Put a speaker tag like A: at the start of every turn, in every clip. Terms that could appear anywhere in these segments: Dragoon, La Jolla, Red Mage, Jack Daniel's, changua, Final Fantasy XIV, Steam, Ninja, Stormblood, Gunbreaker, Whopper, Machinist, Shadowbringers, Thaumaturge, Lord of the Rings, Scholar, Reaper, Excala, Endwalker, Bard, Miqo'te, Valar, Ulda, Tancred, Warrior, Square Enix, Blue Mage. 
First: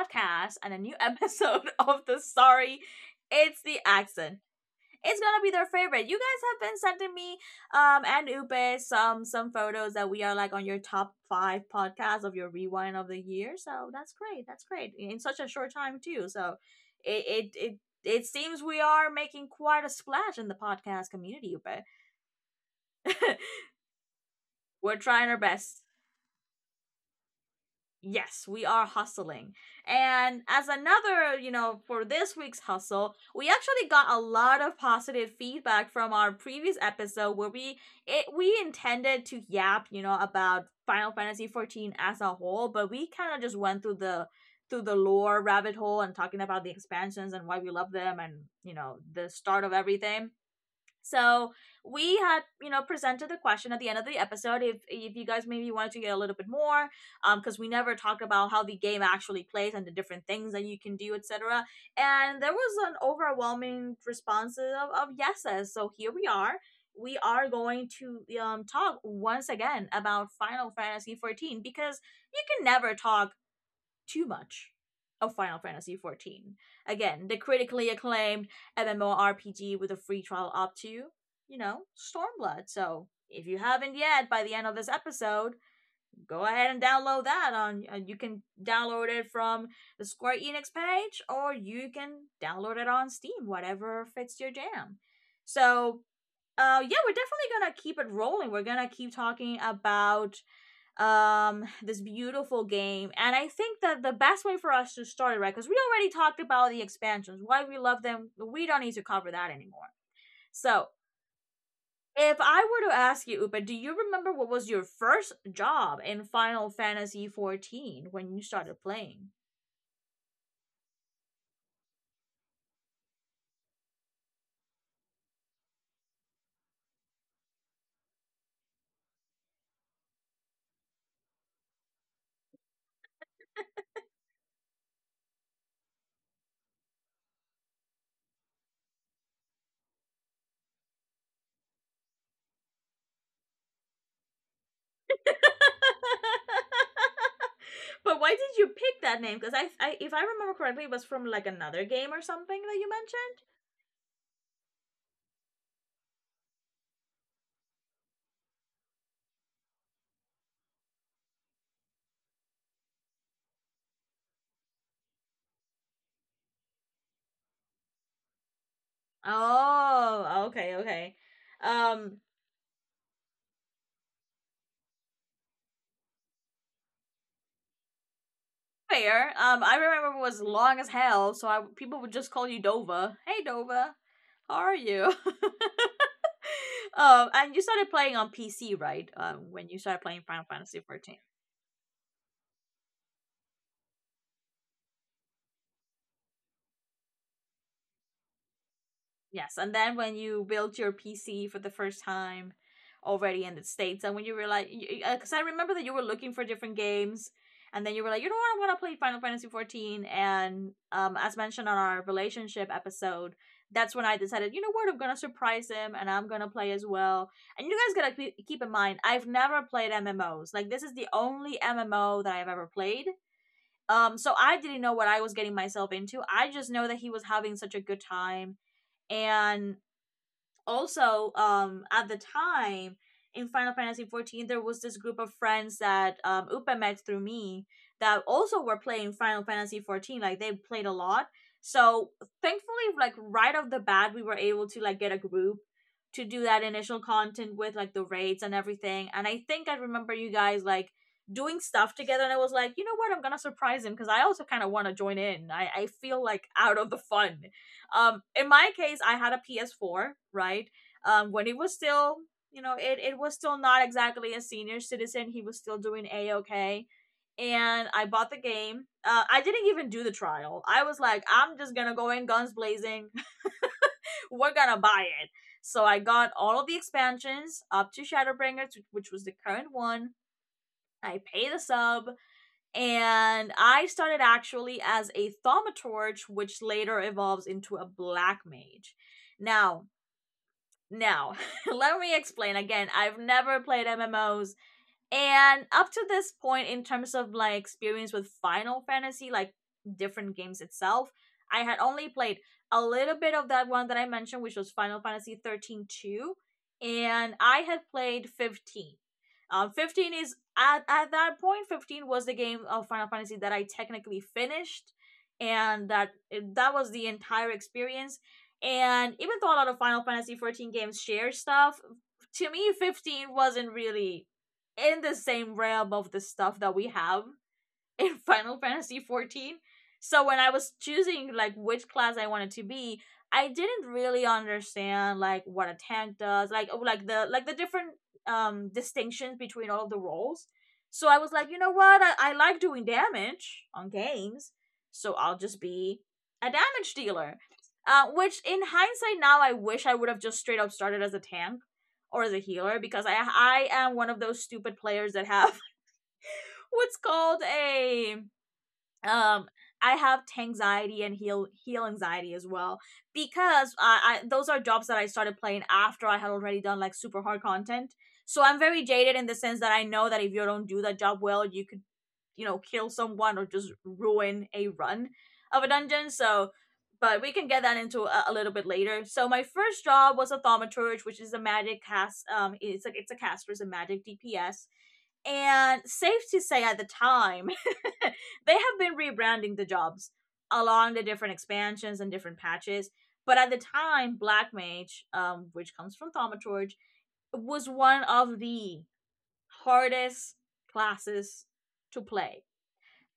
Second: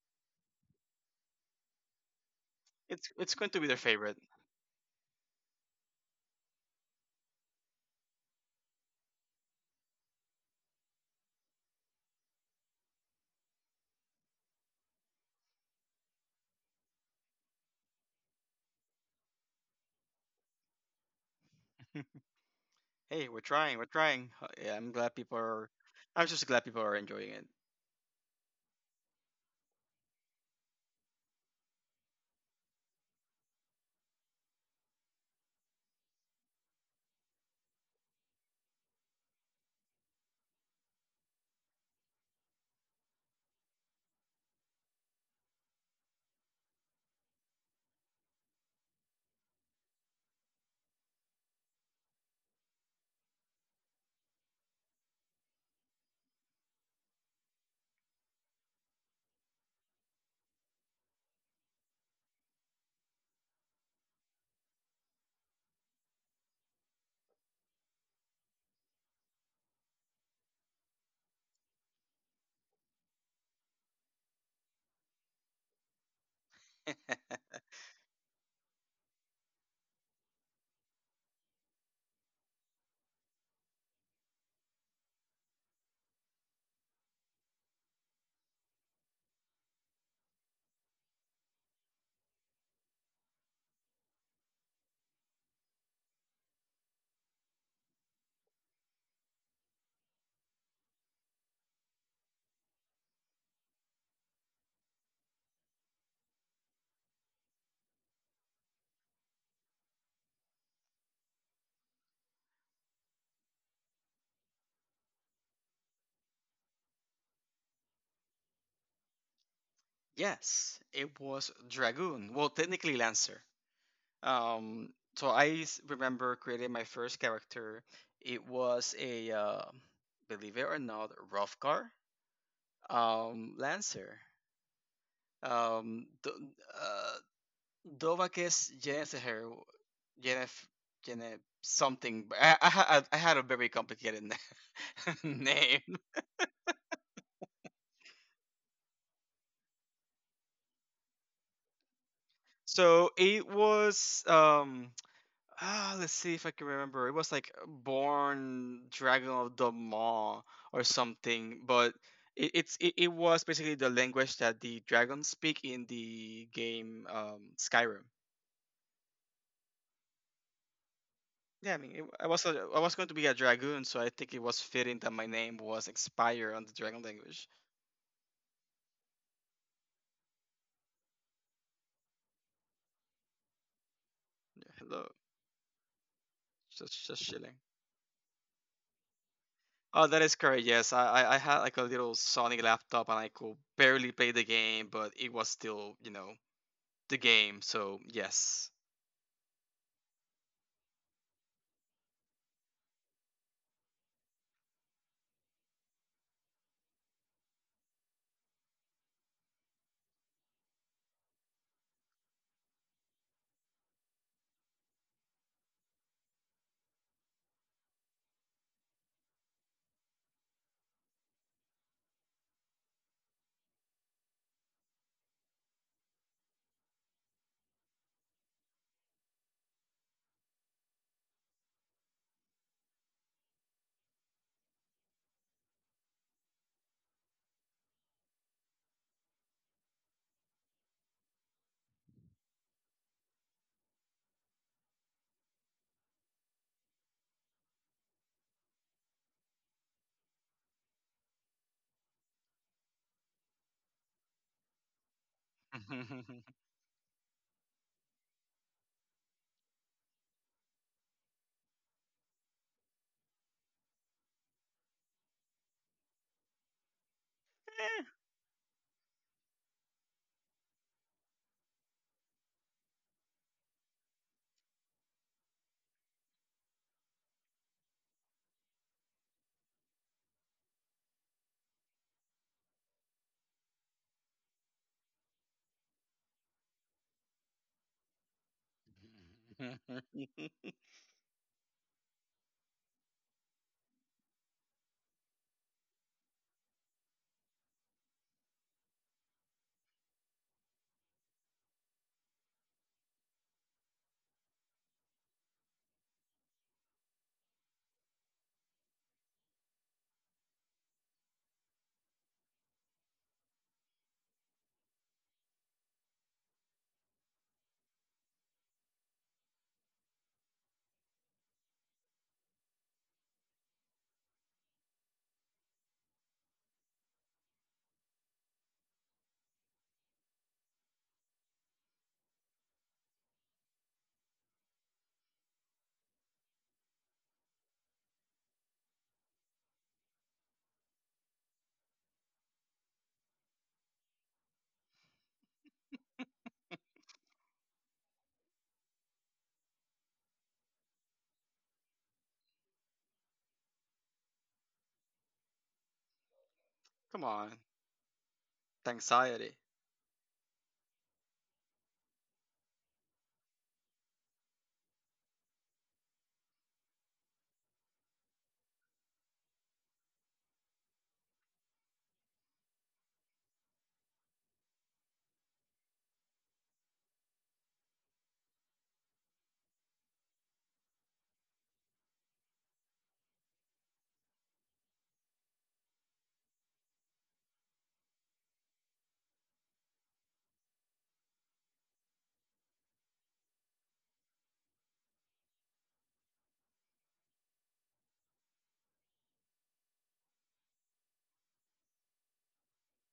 A: podcast and a new episode of the Sorry
B: It's going to
A: It's
B: be their
A: the
B: favorite.
A: Accent. It's gonna be their favorite. You guys have been sending me and Upe some photos that we are like on your top five podcasts of your rewind of the year. So that's great. That's great. In such a short time too. So it it it it seems we are making quite a splash in the podcast community, Upe.
B: Hey, we're trying, we're trying. Yeah, I'm
A: We're
B: glad
A: trying our
B: people are.
A: best.
B: I'm just glad people are enjoying it.
A: Yes, we are hustling. And as another, for this week's hustle, we actually got a lot of positive feedback from our previous episode where we intended to yap, about Final Fantasy 14 as a whole, but we kind of just went through the lore rabbit hole and talking about the expansions and why we love them, and, the start of everything. So we had, presented the question at the end of the episode. If you guys maybe wanted to get a little bit more, because we never talked about how the game actually plays and the different things that you can do, etc. And there was an overwhelming response of yeses. So here we are. We are going to talk once again about Final Fantasy 14, because you can never talk too much of Final Fantasy XIV. Again, the critically acclaimed MMORPG with a free trial up to, Stormblood. So if you haven't yet, by the end of this episode, go ahead and download that. On You can download it from the Square Enix page, or you can download it on Steam, whatever fits your jam. So, yeah, we're definitely gonna keep it rolling. We're gonna keep talking about this beautiful game. And I think that the best way for us to start it, right, because we already talked about the expansions, why we love them, we don't need to cover that anymore. So if I were to ask you, Upa, do you remember what was your first job in Final Fantasy 14 when you started playing?
B: Yes, it was Dragoon. Well, technically Lancer. Um, so I remember creating my first character. It was a, believe it or not, Rothgar Lancer. Um, do, uh, Dovakis Jennifer, Jennifer, Jennifer something. But I had a very complicated name.
A: But why did you pick that name? Because I if I remember correctly, it was from like another game or something that you
B: So
A: mentioned.
B: it was let's see if I can remember. It was like Born Dragon of the Maw or something, but it was basically the language that the dragons speak in the game Skyrim.
A: Oh, okay.
B: Yeah, I mean, it,
A: um
B: I was a, I was going to be a dragoon, so I think it was fitting that my name was Expire on the dragon language.
A: Fair. I remember it was long as hell, so people would just call you Dova. Hey, Dova, how
B: Yeah,
A: are
B: hello,
A: you?
B: just chilling.
A: And you started playing on PC, right? When you started
B: Oh, that
A: playing
B: is
A: Final
B: correct.
A: Fantasy
B: Yes,
A: 14.
B: I had like a little Sonic laptop and I could barely play the game, but it was still the game. So yes,
A: Yes, and then when you build your PC for the first time, already in the states, and when you realize, because I remember that you were looking for different games, and then you were like, you know what, I want to play Final Fantasy 14, and as mentioned on our relationship episode, that's when I decided, you know what, I'm gonna surprise him, and I'm gonna play as well. And you guys gotta keep in mind, I've never played MMOs. Like, this is the only MMO that I've ever played. So I didn't know what I was getting myself into. I just know that he was having such a good time, and also at the time in Final Fantasy 14 there was this group of friends that Upe met through me that also were playing Final Fantasy 14. Like, they played a lot, so thankfully, like, right off the bat we were able to like get a group to do that initial content with like the raids and everything. And I think I remember you guys like doing stuff together, and I was like, you know what, I'm gonna surprise him because I also kind of want to join in. I feel like out of the fun. In my case, I had a PS4, right? When he was still, you know, it was still not exactly a senior citizen. He was still doing a okay, and I bought the game. I didn't even do the trial. I was like, I'm just gonna go in guns blazing. We're gonna buy it. So I got all of the expansions up to Shadowbringers, which was the current one. I paid the sub. And I started actually as a thaumaturge, which later evolves into a black mage. Now,
B: Eh,
A: now, let me explain again. I've never played MMOs. And up to this point, in terms of like experience with Final Fantasy, like different games itself, I had only played a little bit of that one that I mentioned, which was Final Fantasy 13-2, and I had played 15. At that point, 15 was the game of Final Fantasy that I technically finished, and that was the entire experience. And even though a lot of Final Fantasy 14 games share stuff, to me, 15 wasn't really in the same realm of the stuff that we have in Final Fantasy 14. So when I was choosing like which class I wanted to be, I didn't really understand like what a tank does, like oh, like the different distinctions between all of the roles. So I was like, you know what, I like doing damage on games, so I'll just be a damage dealer. Which in hindsight now I wish I would have just straight up started as a tank or as a healer, because I am one of those stupid players that have what's
B: come
A: called
B: on,
A: a um
B: anxiety.
A: I have anxiety and heal anxiety as well, because I those are jobs that I started playing after I had already done like super hard content. So I'm very jaded in the sense that I know that if you don't do that job well, you could, you know, kill someone or just ruin a run of a dungeon. So, but we can get that into a little bit later. So my first job was a thaumaturge, which is a magic cast it's like, it's a caster, it's a magic dps. And safe to say at the time, they have been rebranding the jobs along the different expansions and different patches, but at the time black mage, which comes from thaumaturge, was one of the hardest classes to play.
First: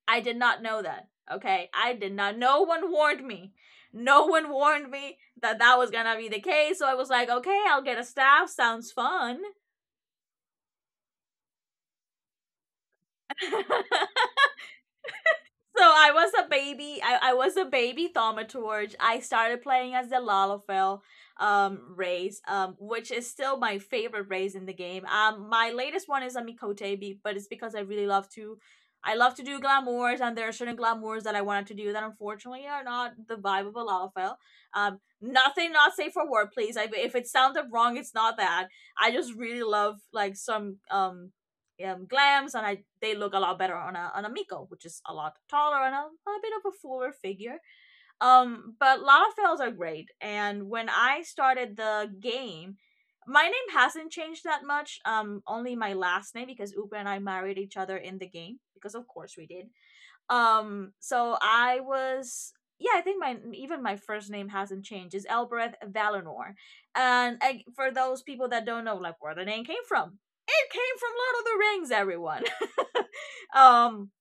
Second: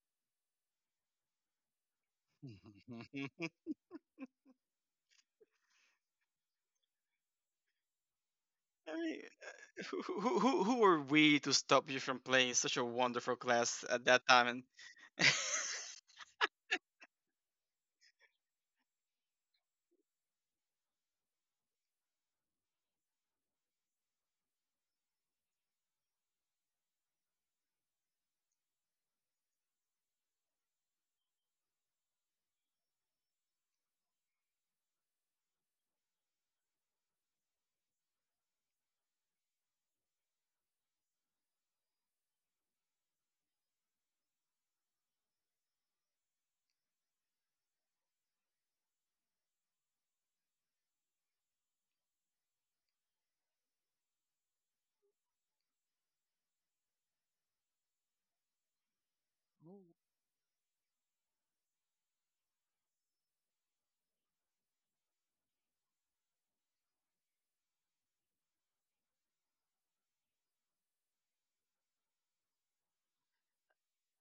A: I did not know that. Okay, I did not. No one warned me. No one warned me that that was gonna be the case. So I was like, okay, I'll get a staff. Sounds
B: I mean,
A: fun.
B: who are we to stop you from playing such a wonderful class at that time? And
A: So I was a baby. I was a baby thaumaturge. I started playing as the Lalafell race, which is still my favorite race in the game. My latest one is a Mikote, but it's because I really love to. I love to do glamours, and there are certain glamours that I wanted to do that unfortunately are not the vibe of a Lalafell. Nothing not safe for work, please. If it sounded wrong, it's not that. I just really love like some glams, and I they look a lot better on a Miko, which is a lot taller and a bit of a fuller figure. But Lalafels are great, and when I started the game, my name hasn't changed that much. Only my last name, because Uber and I married each other in the game, because of course we did. So I was, yeah, I think my even my first name hasn't changed. It's Elbereth Valinor. And for those people that don't know like where the name came from, it came from Lord of the Rings, everyone. um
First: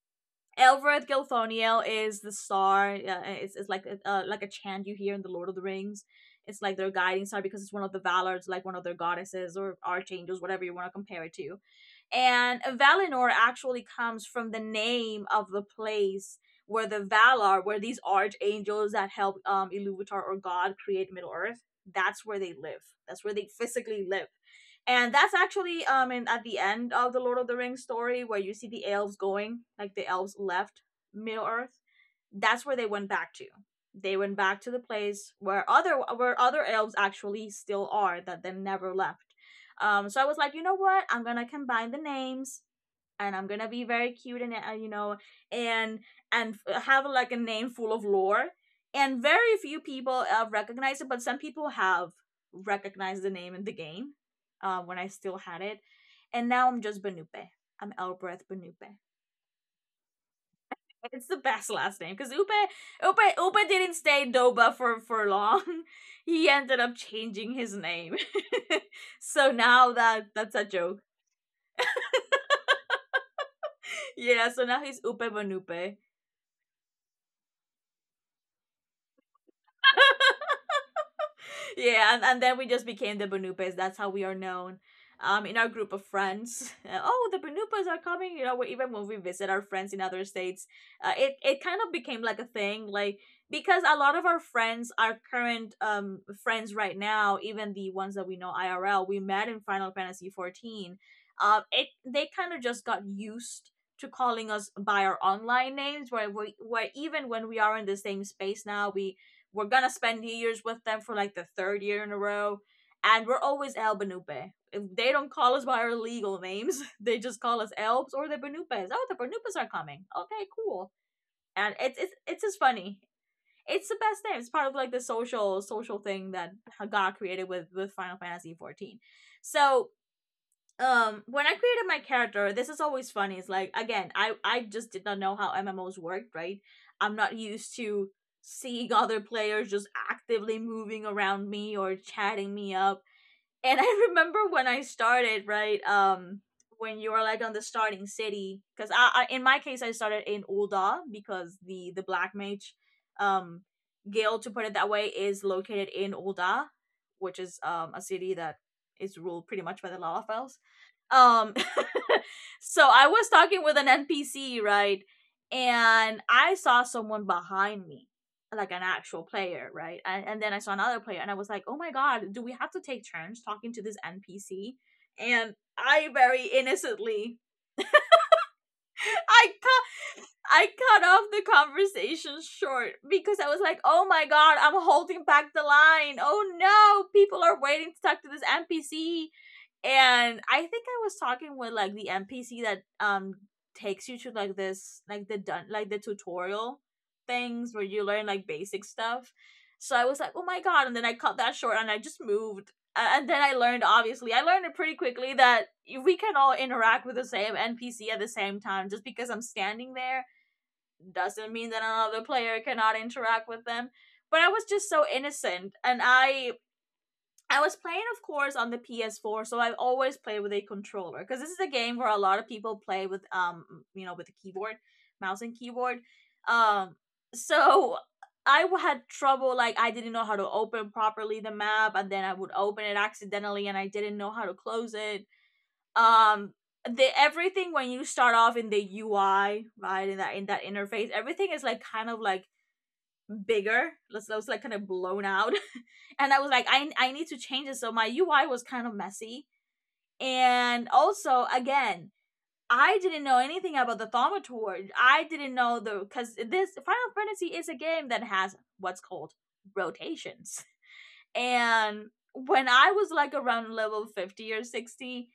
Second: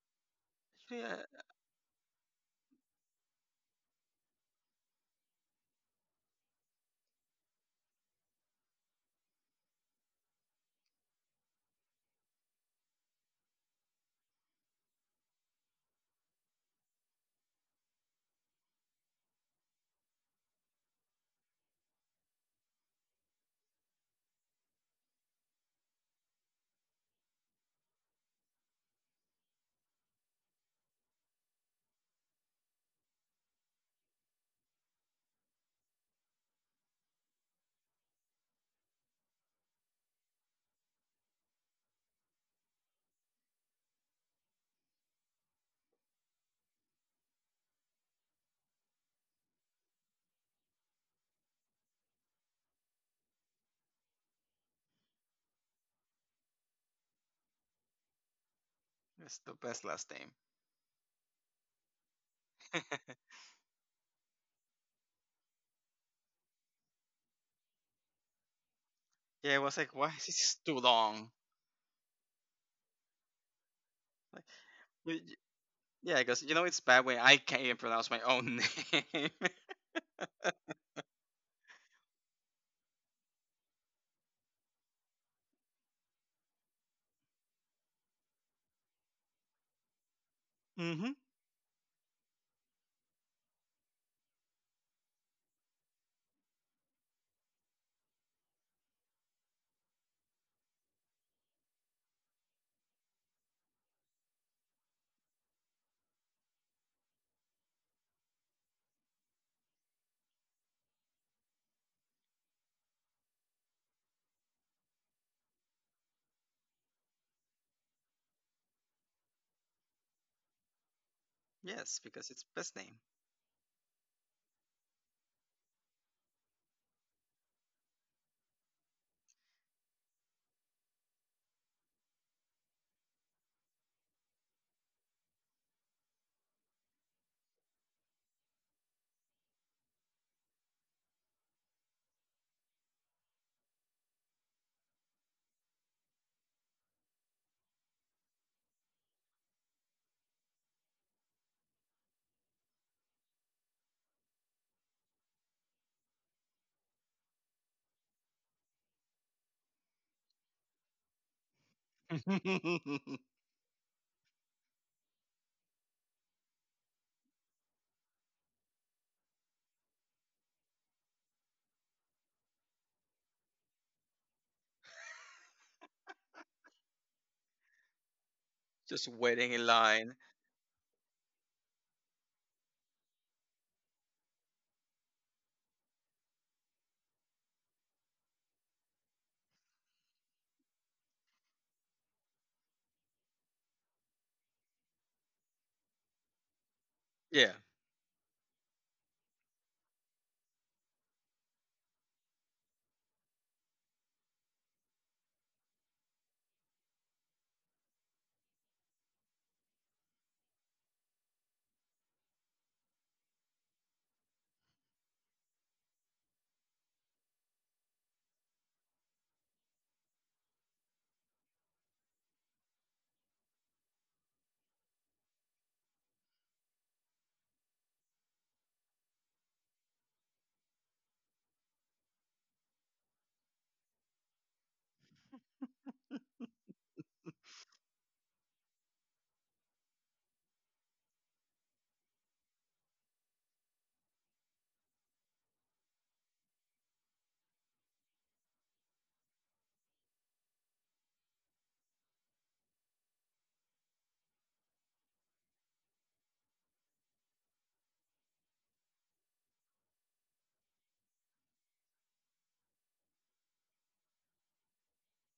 A: Elbereth
B: yeah,
A: Gilthoniel is the star. It's like like a chant you hear in the Lord of the Rings. It's like their guiding star, because it's one of the Valors, like one of their goddesses or archangels, whatever you want to compare it to. And Valinor actually comes from the name of the place where the Valar, where these archangels that help Iluvatar or God create Middle Earth, that's where they live. That's where they physically live, and that's actually at the end of the Lord of the Rings story, where you see the elves going, like the elves left Middle Earth. That's where they went back to. They went back to the place where other elves actually still are that they never left. So I was like, you know what, I'm gonna combine the names and I'm gonna be very cute and, you know, and and have like a name full of lore. And very few people recognize it, but some people have recognized the name in the game when I still had it. And now I'm just Benupe. I'm Elbreth Benupe.
B: it's the best last name.
A: It's the best last name because Upe Upe Upe didn't stay Doba for long. He ended up changing his name, so
B: yeah, it was like,
A: now
B: why is
A: that
B: this
A: that's a
B: too
A: joke.
B: long? Like,
A: Yeah, so now he's
B: y-
A: Upe
B: y-
A: Banupe.
B: yeah, because you know it's bad when I can't even pronounce my own name.
A: Yeah, and then we just became the Bunupes. That's how we are known in our group of friends. Oh, the Bunupas are coming. You know, even when we visit our friends in other states,
B: Hmm.
A: it kind of became like a thing. Like, because a lot of our friends, our current friends right now, even the ones that we know IRL, we met in Final Fantasy 14. It they kind of just got used to calling us by our online names where we where even when we are in the same space now we're gonna spend New Year's with them for like the 3rd year in a row, and we're always El Benupe. If they don't call us by our legal names, they just call us Elves or the Benupes. Oh, the Benupes are coming. Okay, cool. And
B: Yes,
A: it's it's
B: because
A: it's
B: it's
A: just
B: best name.
A: funny. It's the best name. It's part of like the social thing that God created with Final Fantasy 14. So when I created my character, this is always funny. It's like again, I just did not know how MMOs worked, right? I'm not used to seeing other players just actively moving around me or chatting me up. And I remember when I started, right? When you are like on the starting city, because I, in my case, I started in Ulda because the black mage um guild, to put it that way, is located in Ulda, which is a city that is ruled pretty much by the lava. um so I was talking with an NPC, right? And I saw someone behind me, like an actual player, right? And then I saw another player and I was like, oh my god, do we have to take turns talking to this NPC? And I very innocently
B: Just waiting
A: i
B: in line.
A: I cut off the conversation short because I was like, oh my god, I'm holding back the line. Oh no, people are waiting to talk to this NPC. And I think I was talking with like the NPC that takes you to like this like the done like the tutorial
B: Yeah.
A: things where you learn like basic stuff. So I was like, oh my god, and then I cut that short and I just moved. And then I learned, obviously, I learned it pretty quickly that we can all interact with the same NPC at the same time. Just because I'm standing there doesn't mean that another player cannot interact with them. But I was just so innocent. And I was playing of course on the PS4, so I always played with a controller because this is a game where a lot of people play with with a keyboard, mouse and keyboard. um so I had trouble. Like, I didn't know how to open properly the map, and then I would open it accidentally and I didn't know how to close it. Um the Everything when you start off in the UI, right, in that interface, everything is like kind of like bigger. Let's was like kind of blown out. And I was like, I need to change it. So my UI was kind of messy. And also again, I didn't know anything about the Thaumaturge. I didn't know the because this Final Fantasy is a game that has what's called rotations. And when I was like around level 50 or 60,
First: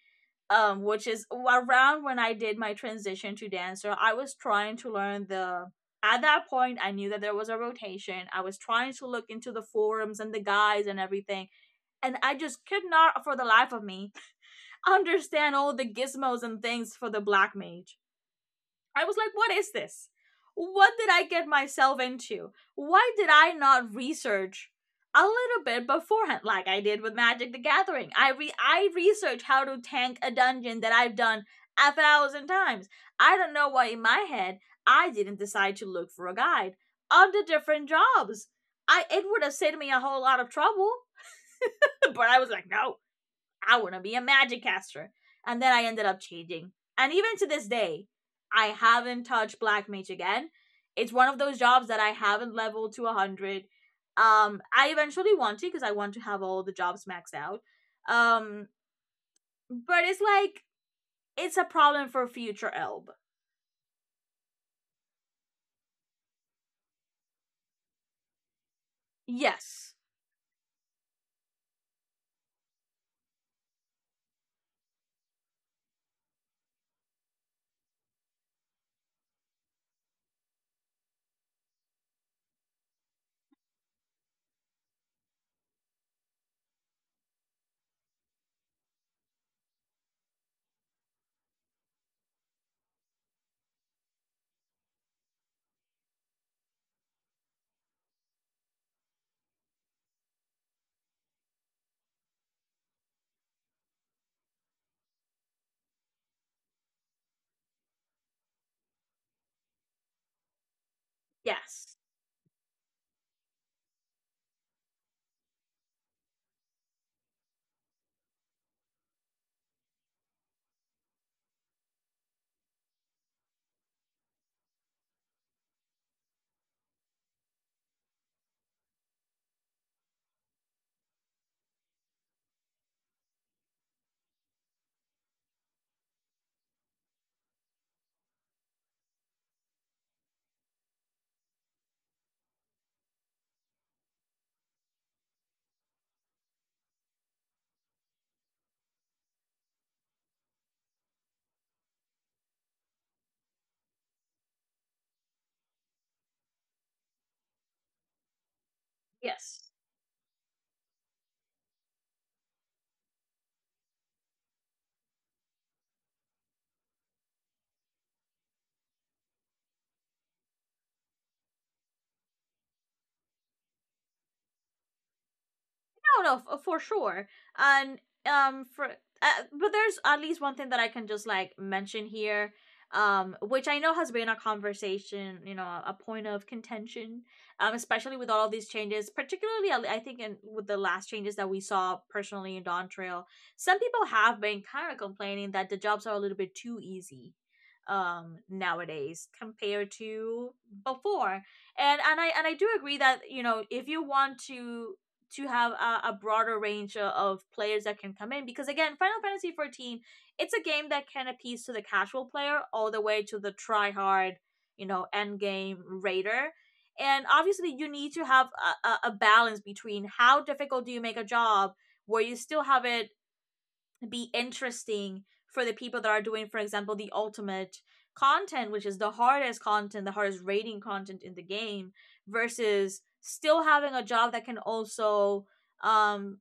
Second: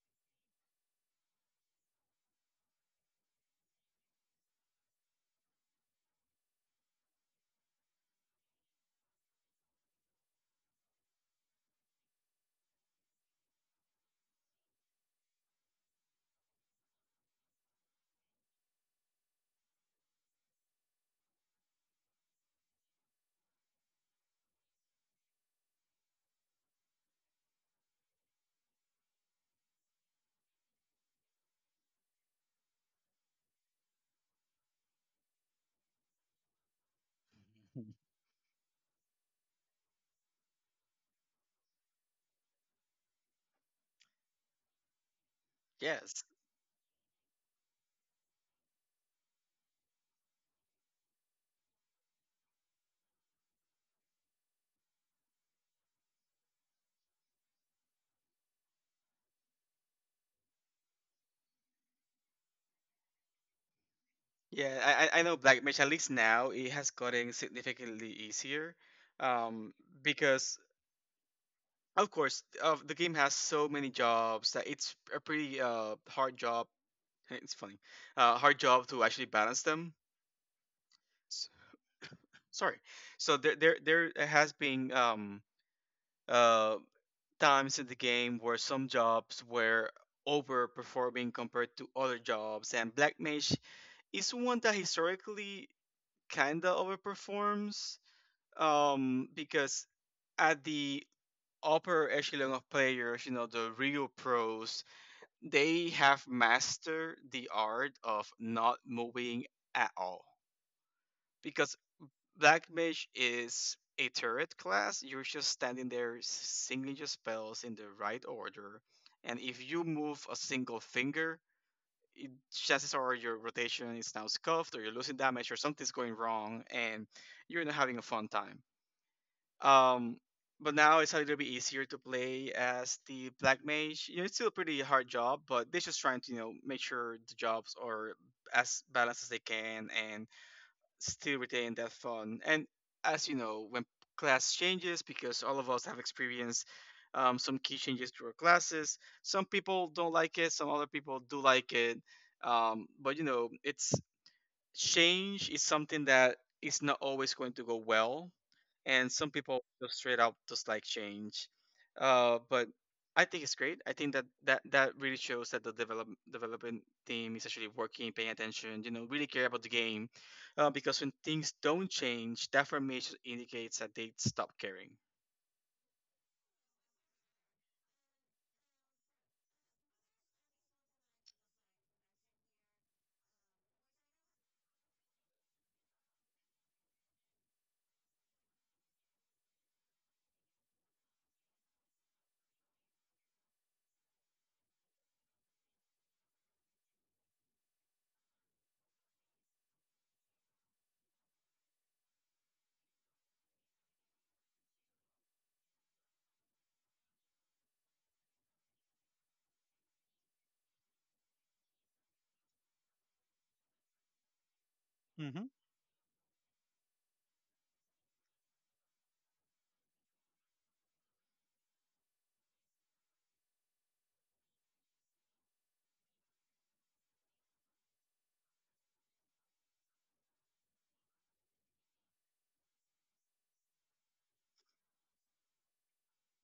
A: which is around when I did my transition to dancer, I was trying to learn the at that point I knew that there was a rotation. I was trying to look into the forums and the guys and everything, and I just could not for the life of me understand all the gizmos and things for the black mage. I was like, what is this? What did I get myself into? Why did I not research a little bit beforehand, like I did with Magic the Gathering? I researched how to tank a dungeon that I've done 1,000 times. I don't know why in my head I didn't decide to look for a guide on the different jobs. I It would have saved me a whole lot of trouble, but I was like, no, I want to be a magic caster. And then I ended up
B: Yes.
A: changing. And even to this day, I haven't touched Black Mage again. It's one of those jobs that I haven't leveled to 100. I eventually want to because I want to have all the jobs maxed out. Um, but it's like, it's a problem for future Elb.
B: Yeah, I know Black Mage, at least now, it has gotten significantly easier. Um,
A: Yes,
B: because of course, the game has so many jobs that it's a pretty hard job. It's funny, hard job to actually balance them. S- Sorry. So there has been uh times in the game where some jobs were overperforming compared to other jobs, and Black Mage is one that historically kinda overperforms because at the upper echelon of players, you know, the real pros they have mastered the art of not moving at all because
A: yes,
B: black mage is a turret class. You're just standing there singing your spells in the right order, and if you move a single finger chances are your rotation is now scuffed or you're losing damage or something's going wrong, and you're not having a fun time. Um, but now it's a little bit easier to play as the black mage. You know, it's still a pretty hard job, but they're just trying to make sure the jobs are as balanced as they can and still retain that fun. And as you know, when class changes, because all of us have experienced some key changes to our classes. Some people don't like it. Some other people do like it. But you know, it's change is something that is not always going to go well and some people
A: yes.
B: just straight up just like change. But I think it's great. I think that really shows that the development team is actually working paying attention, really care about the game. Because when things don't change, that for me just indicates that they stop caring.
A: No, no, for sure. And for but there's at least one thing that I can just like mention here, which I know has been a conversation, you know, a point of contention, especially with all of these changes, particularly I think in with the last changes that we saw personally in Dawn Trail. Some people have been kind of complaining that the jobs are a little bit too easy nowadays compared to before. And I do agree that you know if you want to have a broader range of players that can come in, because again, Final Fantasy 14, it's a game that can appease to the casual player all the way to the try hard, you know, end game raider. And obviously you need to have a balance between how difficult do you make a job where you still have it be interesting for the people that are doing, for example, the ultimate content, which is the hardest content, the hardest rating content in the game, versus still having a job that can also um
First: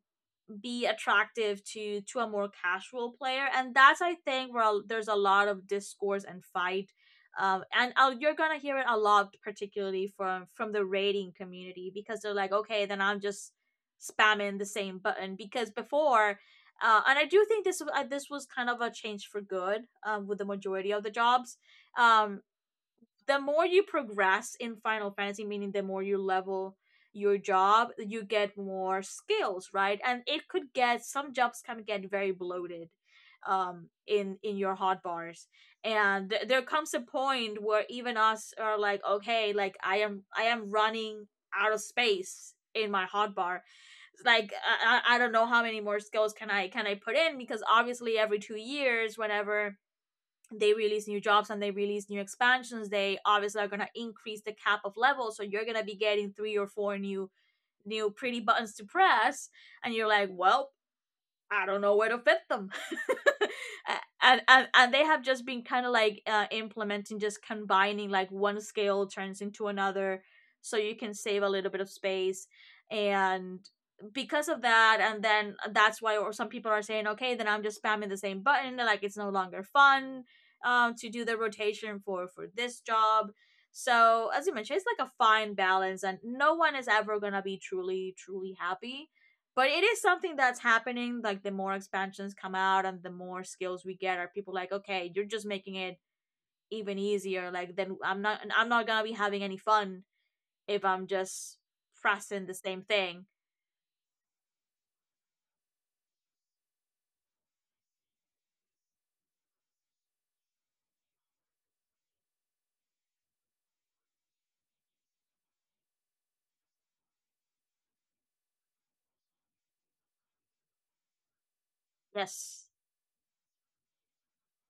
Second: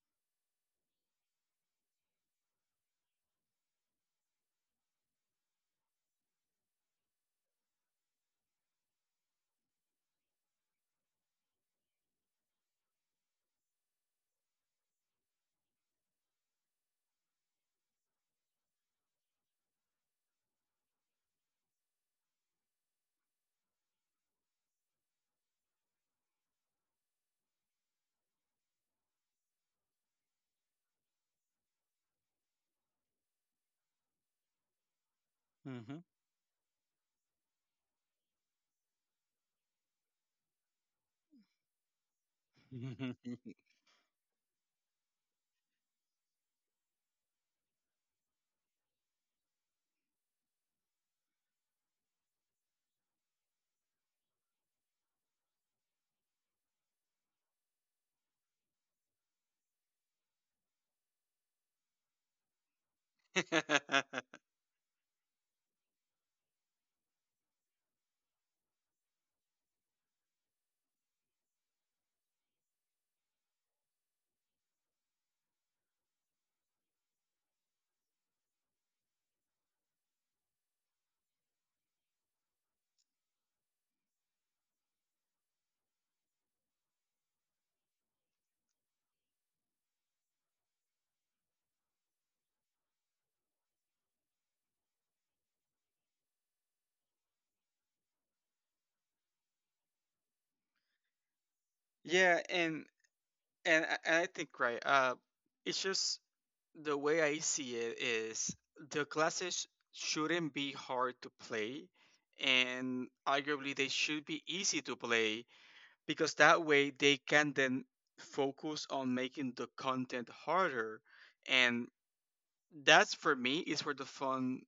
A: be attractive to a more casual player. And that's I think where there's a lot of discourse and fight. And I You're gonna hear it a lot, particularly from the raiding community, because they're like, okay, then I'm just spamming the same button. Because before, and I do think this was kind of a change for good, with the majority of the jobs. Um, the more you progress in Final Fantasy, meaning the more you level your job, you get more skills, right? And it could get some jobs can get very bloated in your hot bars.
B: Mm-hmm.
A: And there comes a point where even us are like, okay, like, I am running out of space in my hot
B: Mm-hmm.
A: bar. Like, I don't know how many more skills can I put in, because obviously every 2 years whenever they release new jobs and they release new expansions, they obviously are going to increase the cap of levels. So you're going to be getting three or four new pretty buttons to press and you're like, well, I don't know where to fit them. and, and and they have just been kind of like implementing just combining, like one scale turns into another so you can save a little bit of space. And because of that, and then that's why or some people are saying, okay, then I'm just spamming the same button. Like, it's no longer fun to do the rotation for this job. So as you mentioned, it's like a fine balance and no one is ever going to be truly happy. But it is something that's happening, like the more expansions come out and the more skills we get, are people like, okay, you're just making it even easier, like then I'm not gonna be having any fun if I'm just
B: yeah.
A: pressing the same
B: and
A: thing.
B: and i, and I think, right, it's just the way I see it is, the classes shouldn't be hard to play, and arguably they should be easy to play because that way they can then focus on making the content harder. And
A: Yes,
B: that's for me is where the fun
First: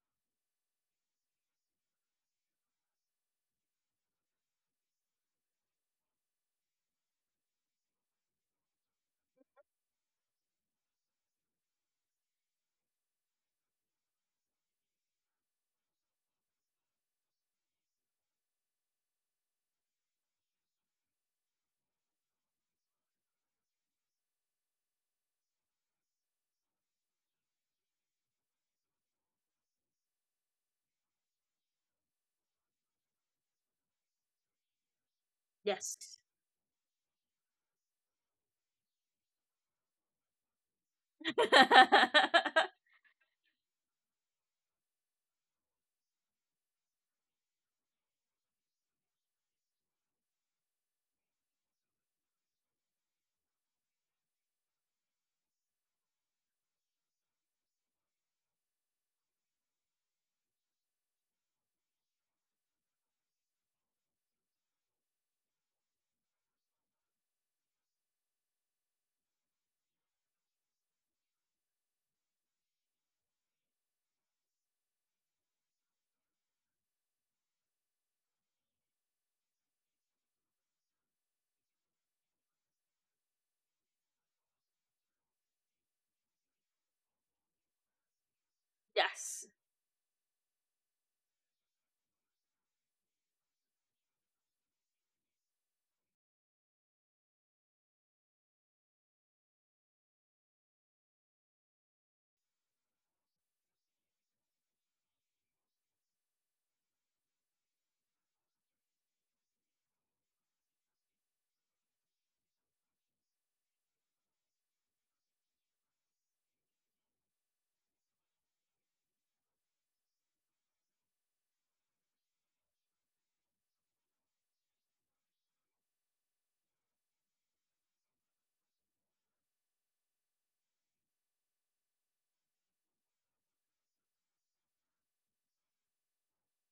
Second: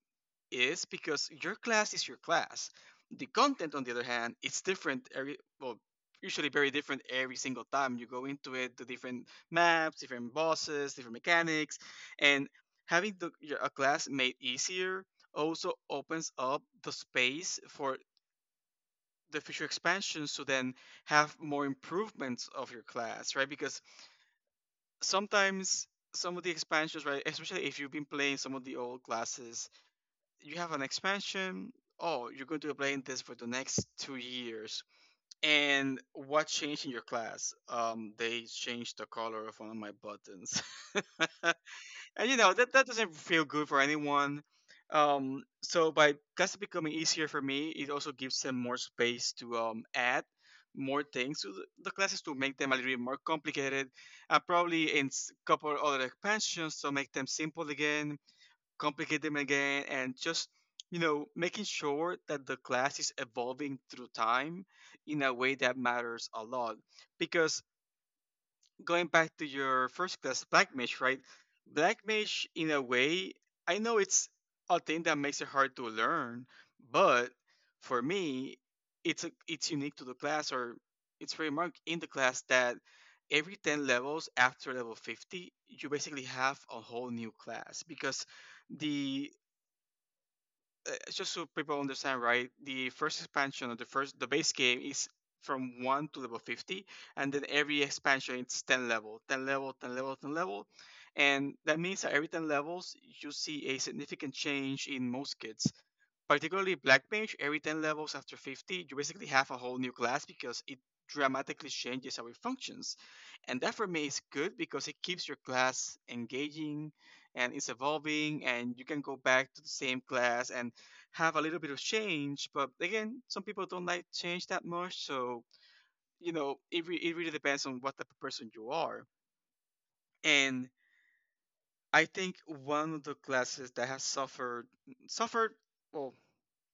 B: is because your class is your class. The content, on the other hand, it's different usually very different every single time you go into it. The different maps, different bosses, different mechanics, and having a class made easier also opens up the space for the future expansions to then have more improvements of your class, right? Because sometimes some of the expansions, right, especially if you've been playing some of the old classes you have an expansion. Oh, you're going to be playing this for the next 2 years. And
A: yes.
B: what changed in your class? They changed the color of one of my buttons, and you know that that doesn't feel good for anyone. So by classes becoming easier for me, it also gives them more space to add more things to the classes to make them a little bit more complicated. Probably in couple other expansions to make them simple again, complicate them again, and just making sure that the class is evolving through time in a way that matters a lot, because going back to your first class, black mage, right? Black mage in a way, I know it's a thing that makes it hard to learn, but for me, it's unique to the class, or it's remarked in the class that every 10 levels after level 50 you basically have a whole new class because the
A: Yes,
B: just so people understand, right? The first expansion of the first, the base game is from one to level 50, and then every expansion it's ten level, ten level, ten level, ten level, and that means that every 10 levels you see a significant change in most kids particularly Black Mage, every 10 levels after 50, you basically have a whole new class because it dramatically changes how it functions. And that for me is good because it keeps your class engaging and it's evolving, and you can go back to the same class and have a little bit of change. But again, some people don't like change that much, so it really depends on what type of person you are. And I think one of the classes that has suffered, suffered, well,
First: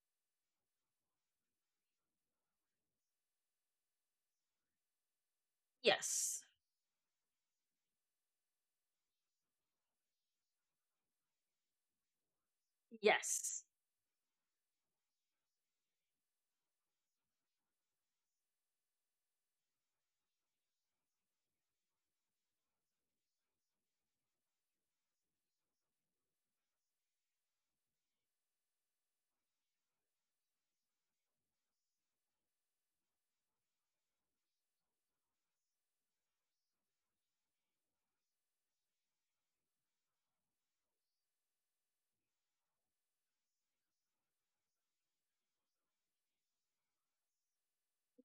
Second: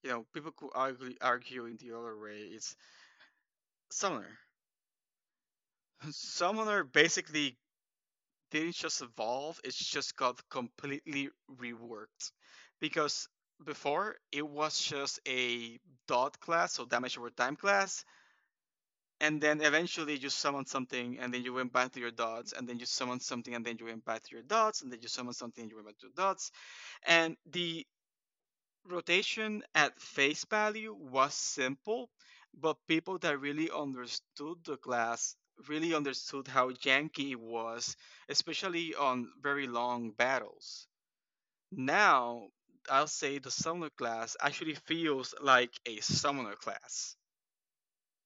B: people could argue in the other way. It's Summoner.
A: yes,
B: Summoner basically didn't just evolve, it's just got completely reworked. Because
A: yes.
B: before, it was just a dot class, so damage over time class, and then eventually you summoned something, and then you went back to your dots, and then you summoned something, and then you went back to your dots, and then you summoned something, and you went back to your dots. And the rotation at face value was simple, but people that really understood the class really understood how janky it was, especially on very long battles. Now, I'll say the summoner class actually feels like a summoner class.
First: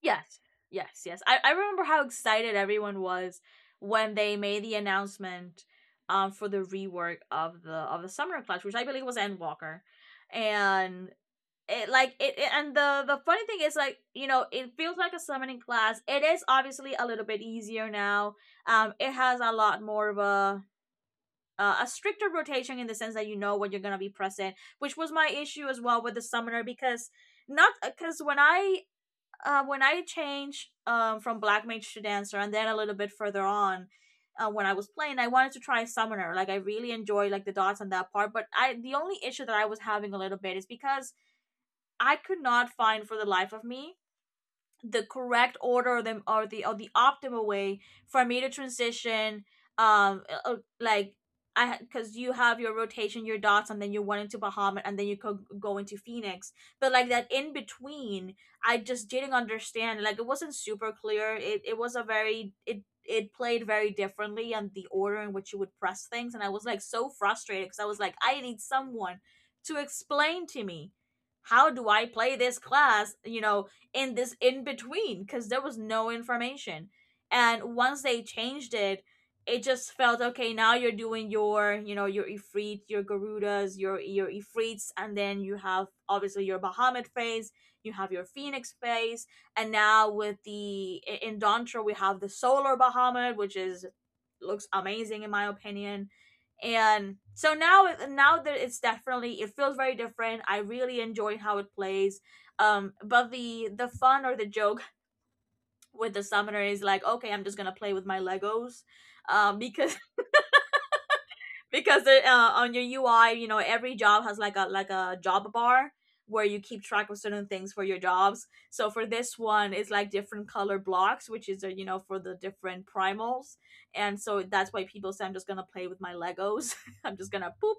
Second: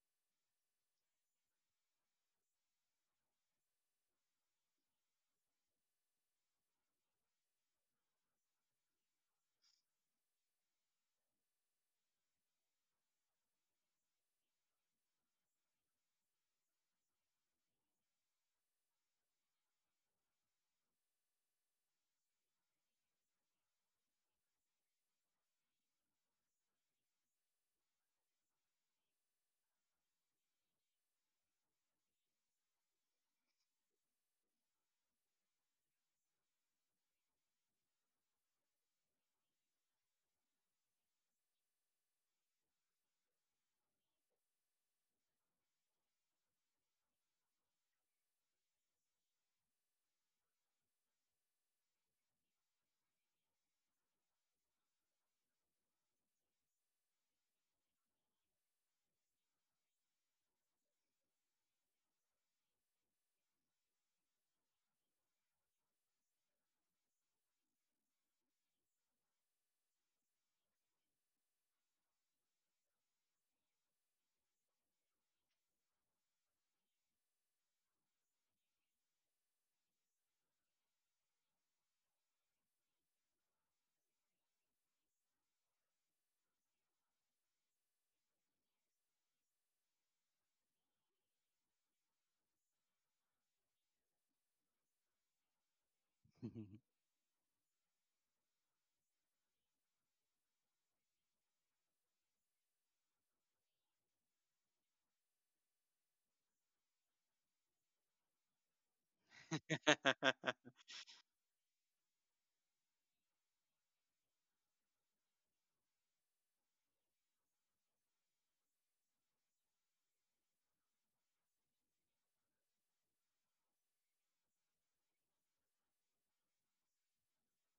A: Yes, yes, yes. I remember how excited everyone was when they made the announcement for the rework of the Summoner Clash, which I believe was Endwalker. And it like it and the funny thing is, like, you know, it feels like a summoning class. It is obviously a little bit easier now. It has a lot more of a stricter rotation in the sense that you know what you're gonna be pressing, which was my issue as well with the summoner. Because not because when I changed from black mage to dancer, and then a little bit further on, when I was playing, I wanted to try summoner. Like I really enjoyed like the dots on that part, but I the only issue that I was having a little bit is because I could not find for the life of me the correct order or the optimal way for me to transition um uh, uh, like I because you have your rotation, your dots, and then you went into Bahamut, and then you could go into Phoenix, but like that in between I just didn't understand. Like it wasn't super clear. It was a very it played very differently, and the order in which you would press things. And I was like so frustrated because I was like, I need someone to explain to me, how do I play this class, you know, in this in between, because there was no information. And once they changed it, it just felt okay. Now you're doing your, you know, your Ifrit, your Garudas, your Ifrits, and then you have obviously your Bahamut phase, you have your Phoenix phase, and now with the in Dantra we have the Solar Bahamut, which is looks amazing in my opinion. And so now that it's definitely, it feels very different, I really enjoy how it plays. But the fun or the joke with the summoner is like, okay, I'm just gonna play with my Legos. Because it, on your UI, you know, every job has like a job bar where you keep track of certain things for your jobs. So for this one, it's like different color blocks, which is, you know, for the different primals. And so that's why people say, I'm just gonna play with my Legos. I'm just gonna poop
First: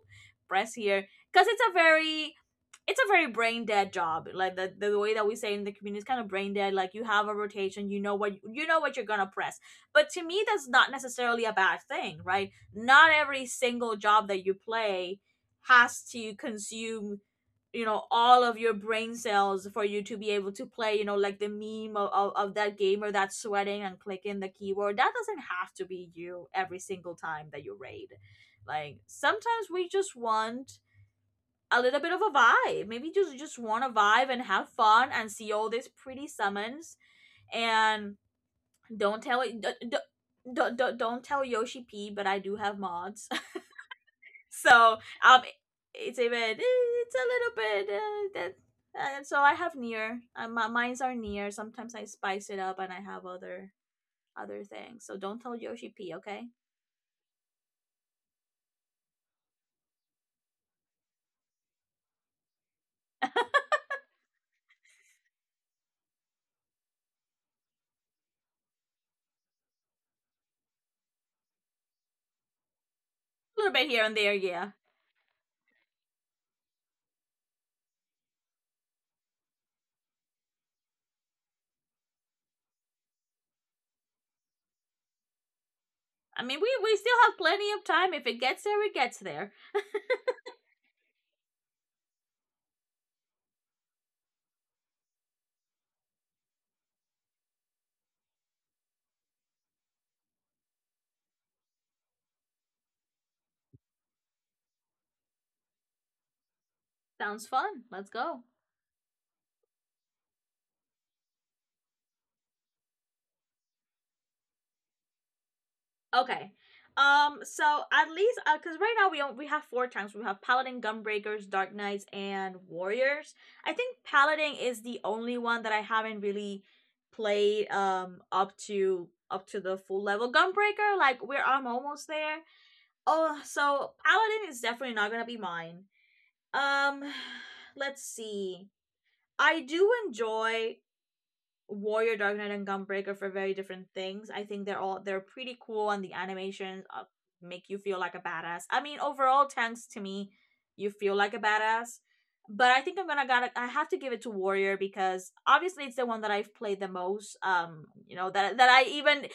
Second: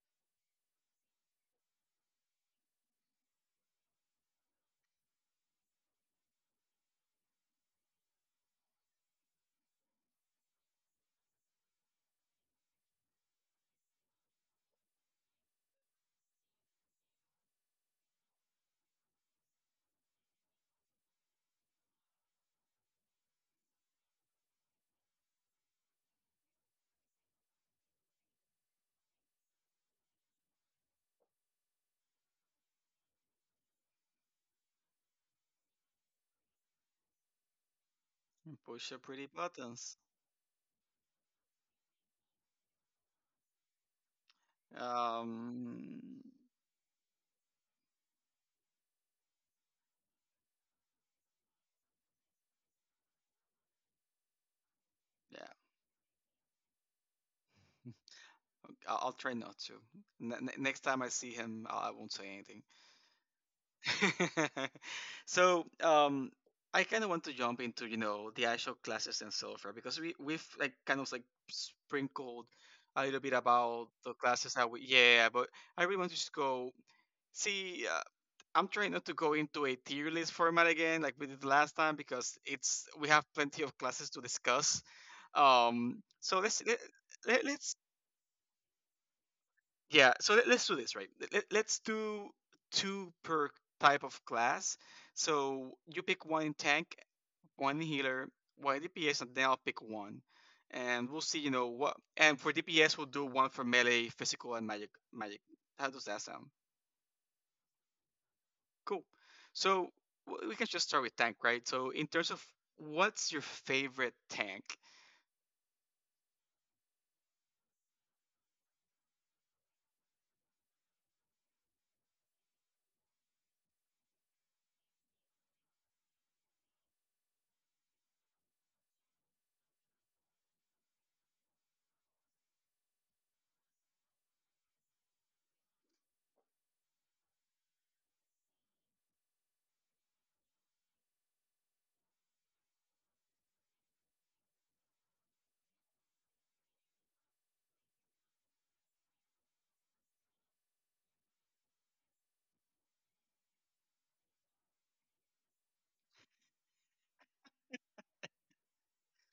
A: press here because it's a very brain dead job. Like the way that we say in the community is kind of brain dead like you have a rotation, you know what, you know what you're gonna press. But to me, that's not necessarily a bad thing, right? Not every single job that you play has to consume, you know, all of your brain cells for you to be able to play, you know, like the meme of, of that gamer that's sweating and clicking the keyboard. That doesn't have to be you every single time that you raid. Like sometimes we just want a little bit of a vibe. Maybe just want to vibe and have fun and see all these pretty summons. And
B: Push your
A: don't
B: pretty
A: tell it. D-
B: buttons.
A: d- d- d- don't tell Yoshi P, but I do have mods, so um, it's
B: Um,
A: a bit, it's a little bit, that. And so I have near. My mines are near. Sometimes I spice it up and I have other things. So don't
B: yeah,
A: tell Yoshi P, okay? A
B: I'll try not to. Next time I see him, I won't say anything. So I kind of want to jump into the actual classes and so forth because we've like kind of like sprinkled a little bit
A: little bit
B: about
A: here and
B: the
A: there,
B: classes
A: yeah.
B: that we, yeah, but I really want to just go see, I'm trying not to go into a tier list format again like we did last time because it's we have plenty of classes to discuss. So
A: I mean, we still have plenty
B: us.
A: of time. If it gets there, it gets there.
B: Yeah, so let's do this, right? Let's do two per type of class. So you pick one in tank, one in healer, one in DPS, and then I'll pick one. And we'll see what. And for DPS, we'll do one for melee, physical, and magic. Magic. How does that sound?
A: Sounds fun. Let's go.
B: Cool. So we can just start with tank, right? So in terms of what's your favorite tank?
A: Okay. So at least, cause right now we don't, we have 4 tanks. We have Paladin, Gunbreakers, Dark Knights, and Warriors. I think Paladin is the only one that I haven't really played up to the full level. Gunbreaker, like we're I'm almost there. Oh, so Paladin is definitely not gonna be mine. Um, let's see. I do enjoy Warrior, Dark Knight, and Gunbreaker for very different things. I think they're pretty cool, and the animations, make you feel like a badass. I mean, overall, tanks to me, you feel like a badass. But I think I'm gonna gotta I have to give it to Warrior because obviously it's the one that I've played the most. You know that I even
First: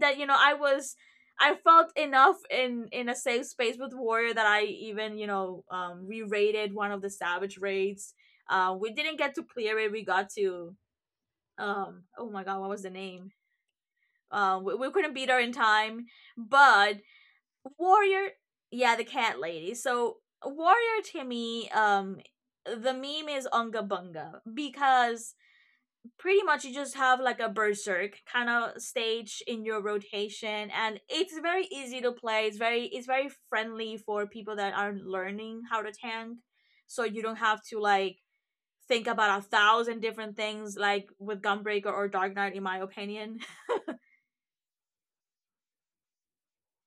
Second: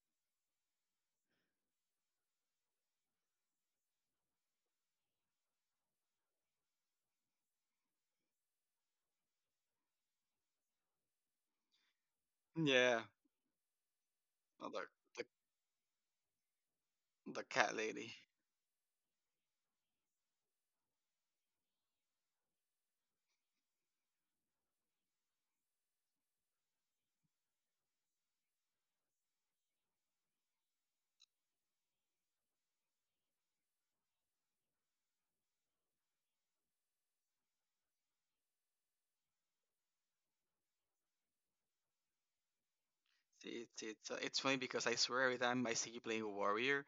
A: that you know I was I felt enough in a safe space with Warrior that I even, you know, re-rated one of the Savage raids. We didn't get to clear it. We got to oh my god, what was the
B: Yeah.
A: name? Um,
B: Oh,
A: we couldn't
B: the,
A: beat her in time, but
B: the cat lady.
A: warrior yeah, the cat lady. So warrior to me, the meme is unga bunga because pretty much you just have like a berserk kind of stage in your rotation, and it's very easy to play. It's very, it's very friendly for people that are learning how to tank, so you don't have to like think about a thousand different things like with Gunbreaker or Dark Knight, in my opinion.
B: See, it's funny because I swear every time I see you playing a warrior,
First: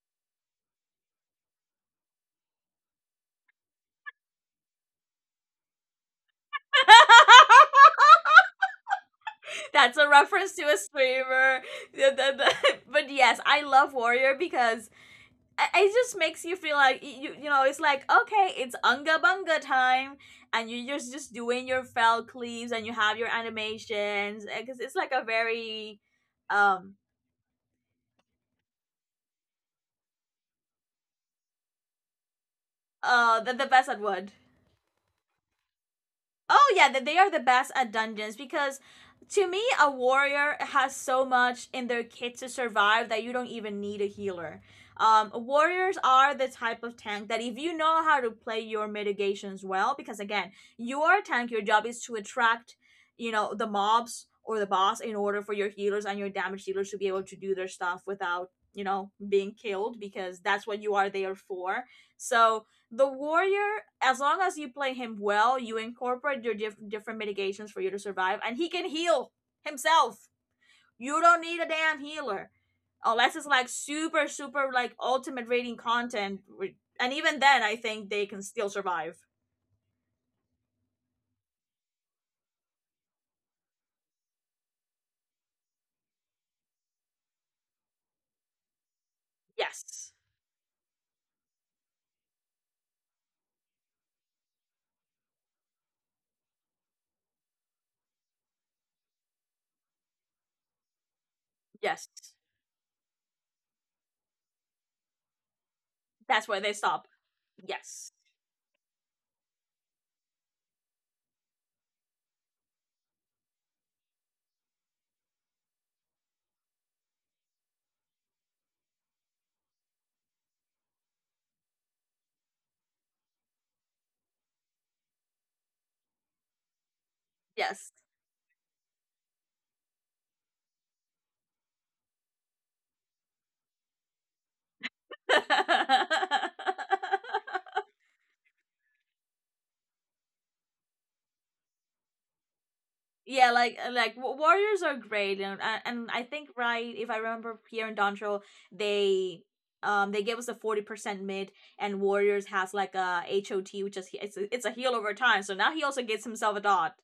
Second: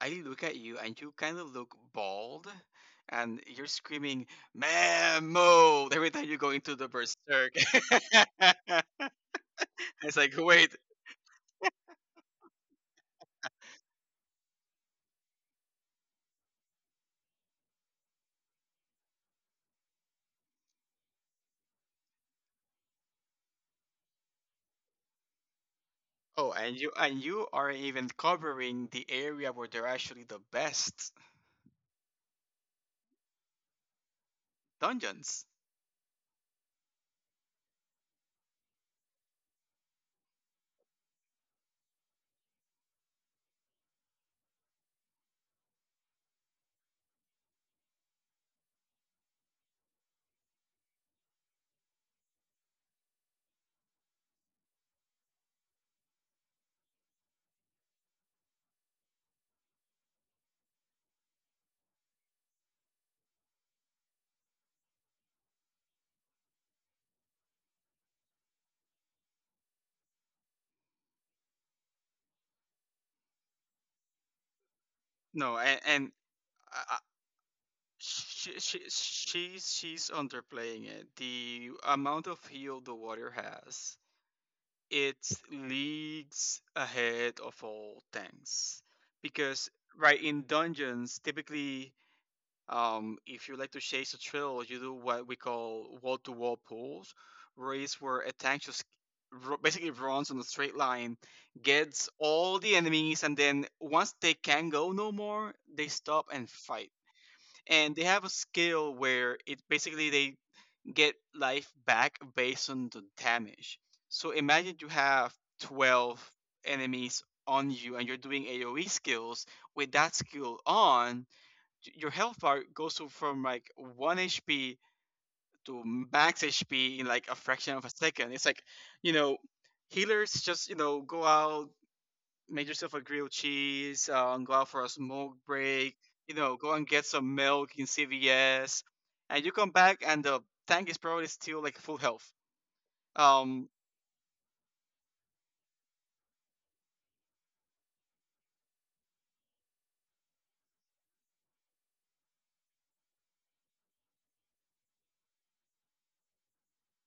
B: I look at you and you kind of look bald and you're screaming mammo every time you go into the berserk.
A: That's a
B: it's like,
A: reference to
B: wait.
A: a streamer. The- the- the- but yes, I love Warrior because it just makes you feel like you, you know, it's like, okay, it's unga bunga time, and you're just doing your fell cleaves and you have your animations because it's like a very
B: Oh, and you
A: um
B: and you are even covering the area where they're actually the best
A: the best at wood
B: dungeons.
A: oh yeah, that they are the best at dungeons because to me a warrior has so much in their kit to survive that you don't even need a healer. Warriors are the type of tank that if you know how to play your mitigations well, because again, you are a tank, your job is to attract, you know, the mobs or the boss in order for your healers and your damage dealers to be able to do their stuff without, you know, being killed because that's what you are there for. So the warrior, as long as you play him well, you incorporate your different mitigations for you to survive, and he can heal himself. You don't need a damn healer unless it's like super super like ultimate
B: No,
A: rating
B: and
A: content,
B: uh,
A: and even then I think they can
B: she,
A: still
B: she,
A: survive.
B: she's she's underplaying it. The amount of heal the water has, it's leagues ahead of all things because
A: Yes.
B: right in dungeons typically if you like to chase a trail you do what we call wall-to-wall pulls race where a tank just basically runs on a straight line, gets
A: Yes,
B: all the enemies, and then once they can go no more they stop and
A: that's where they
B: fight,
A: stop.
B: and they
A: Yes.
B: have a skill where it basically they get life back based on the damage. So imagine you have 12 enemies on you and you're doing AoE skills. With that skill on, your health bar from like 1 HP to max HP in like a fraction of a
A: Yes.
B: second. It's like, you know, healers just go out, make yourself a grilled cheese, go out for a smoke break, go and get some milk in CVS, and you come back and the tank is probably still like full health.
A: Yeah,
B: Um,
A: like, like warriors are great, and and I think, right, if I remember here in Dontrell, they they gave us a 40% mid, and warriors has like a HoT, which is it's a heal over time. So now he also gets himself a dot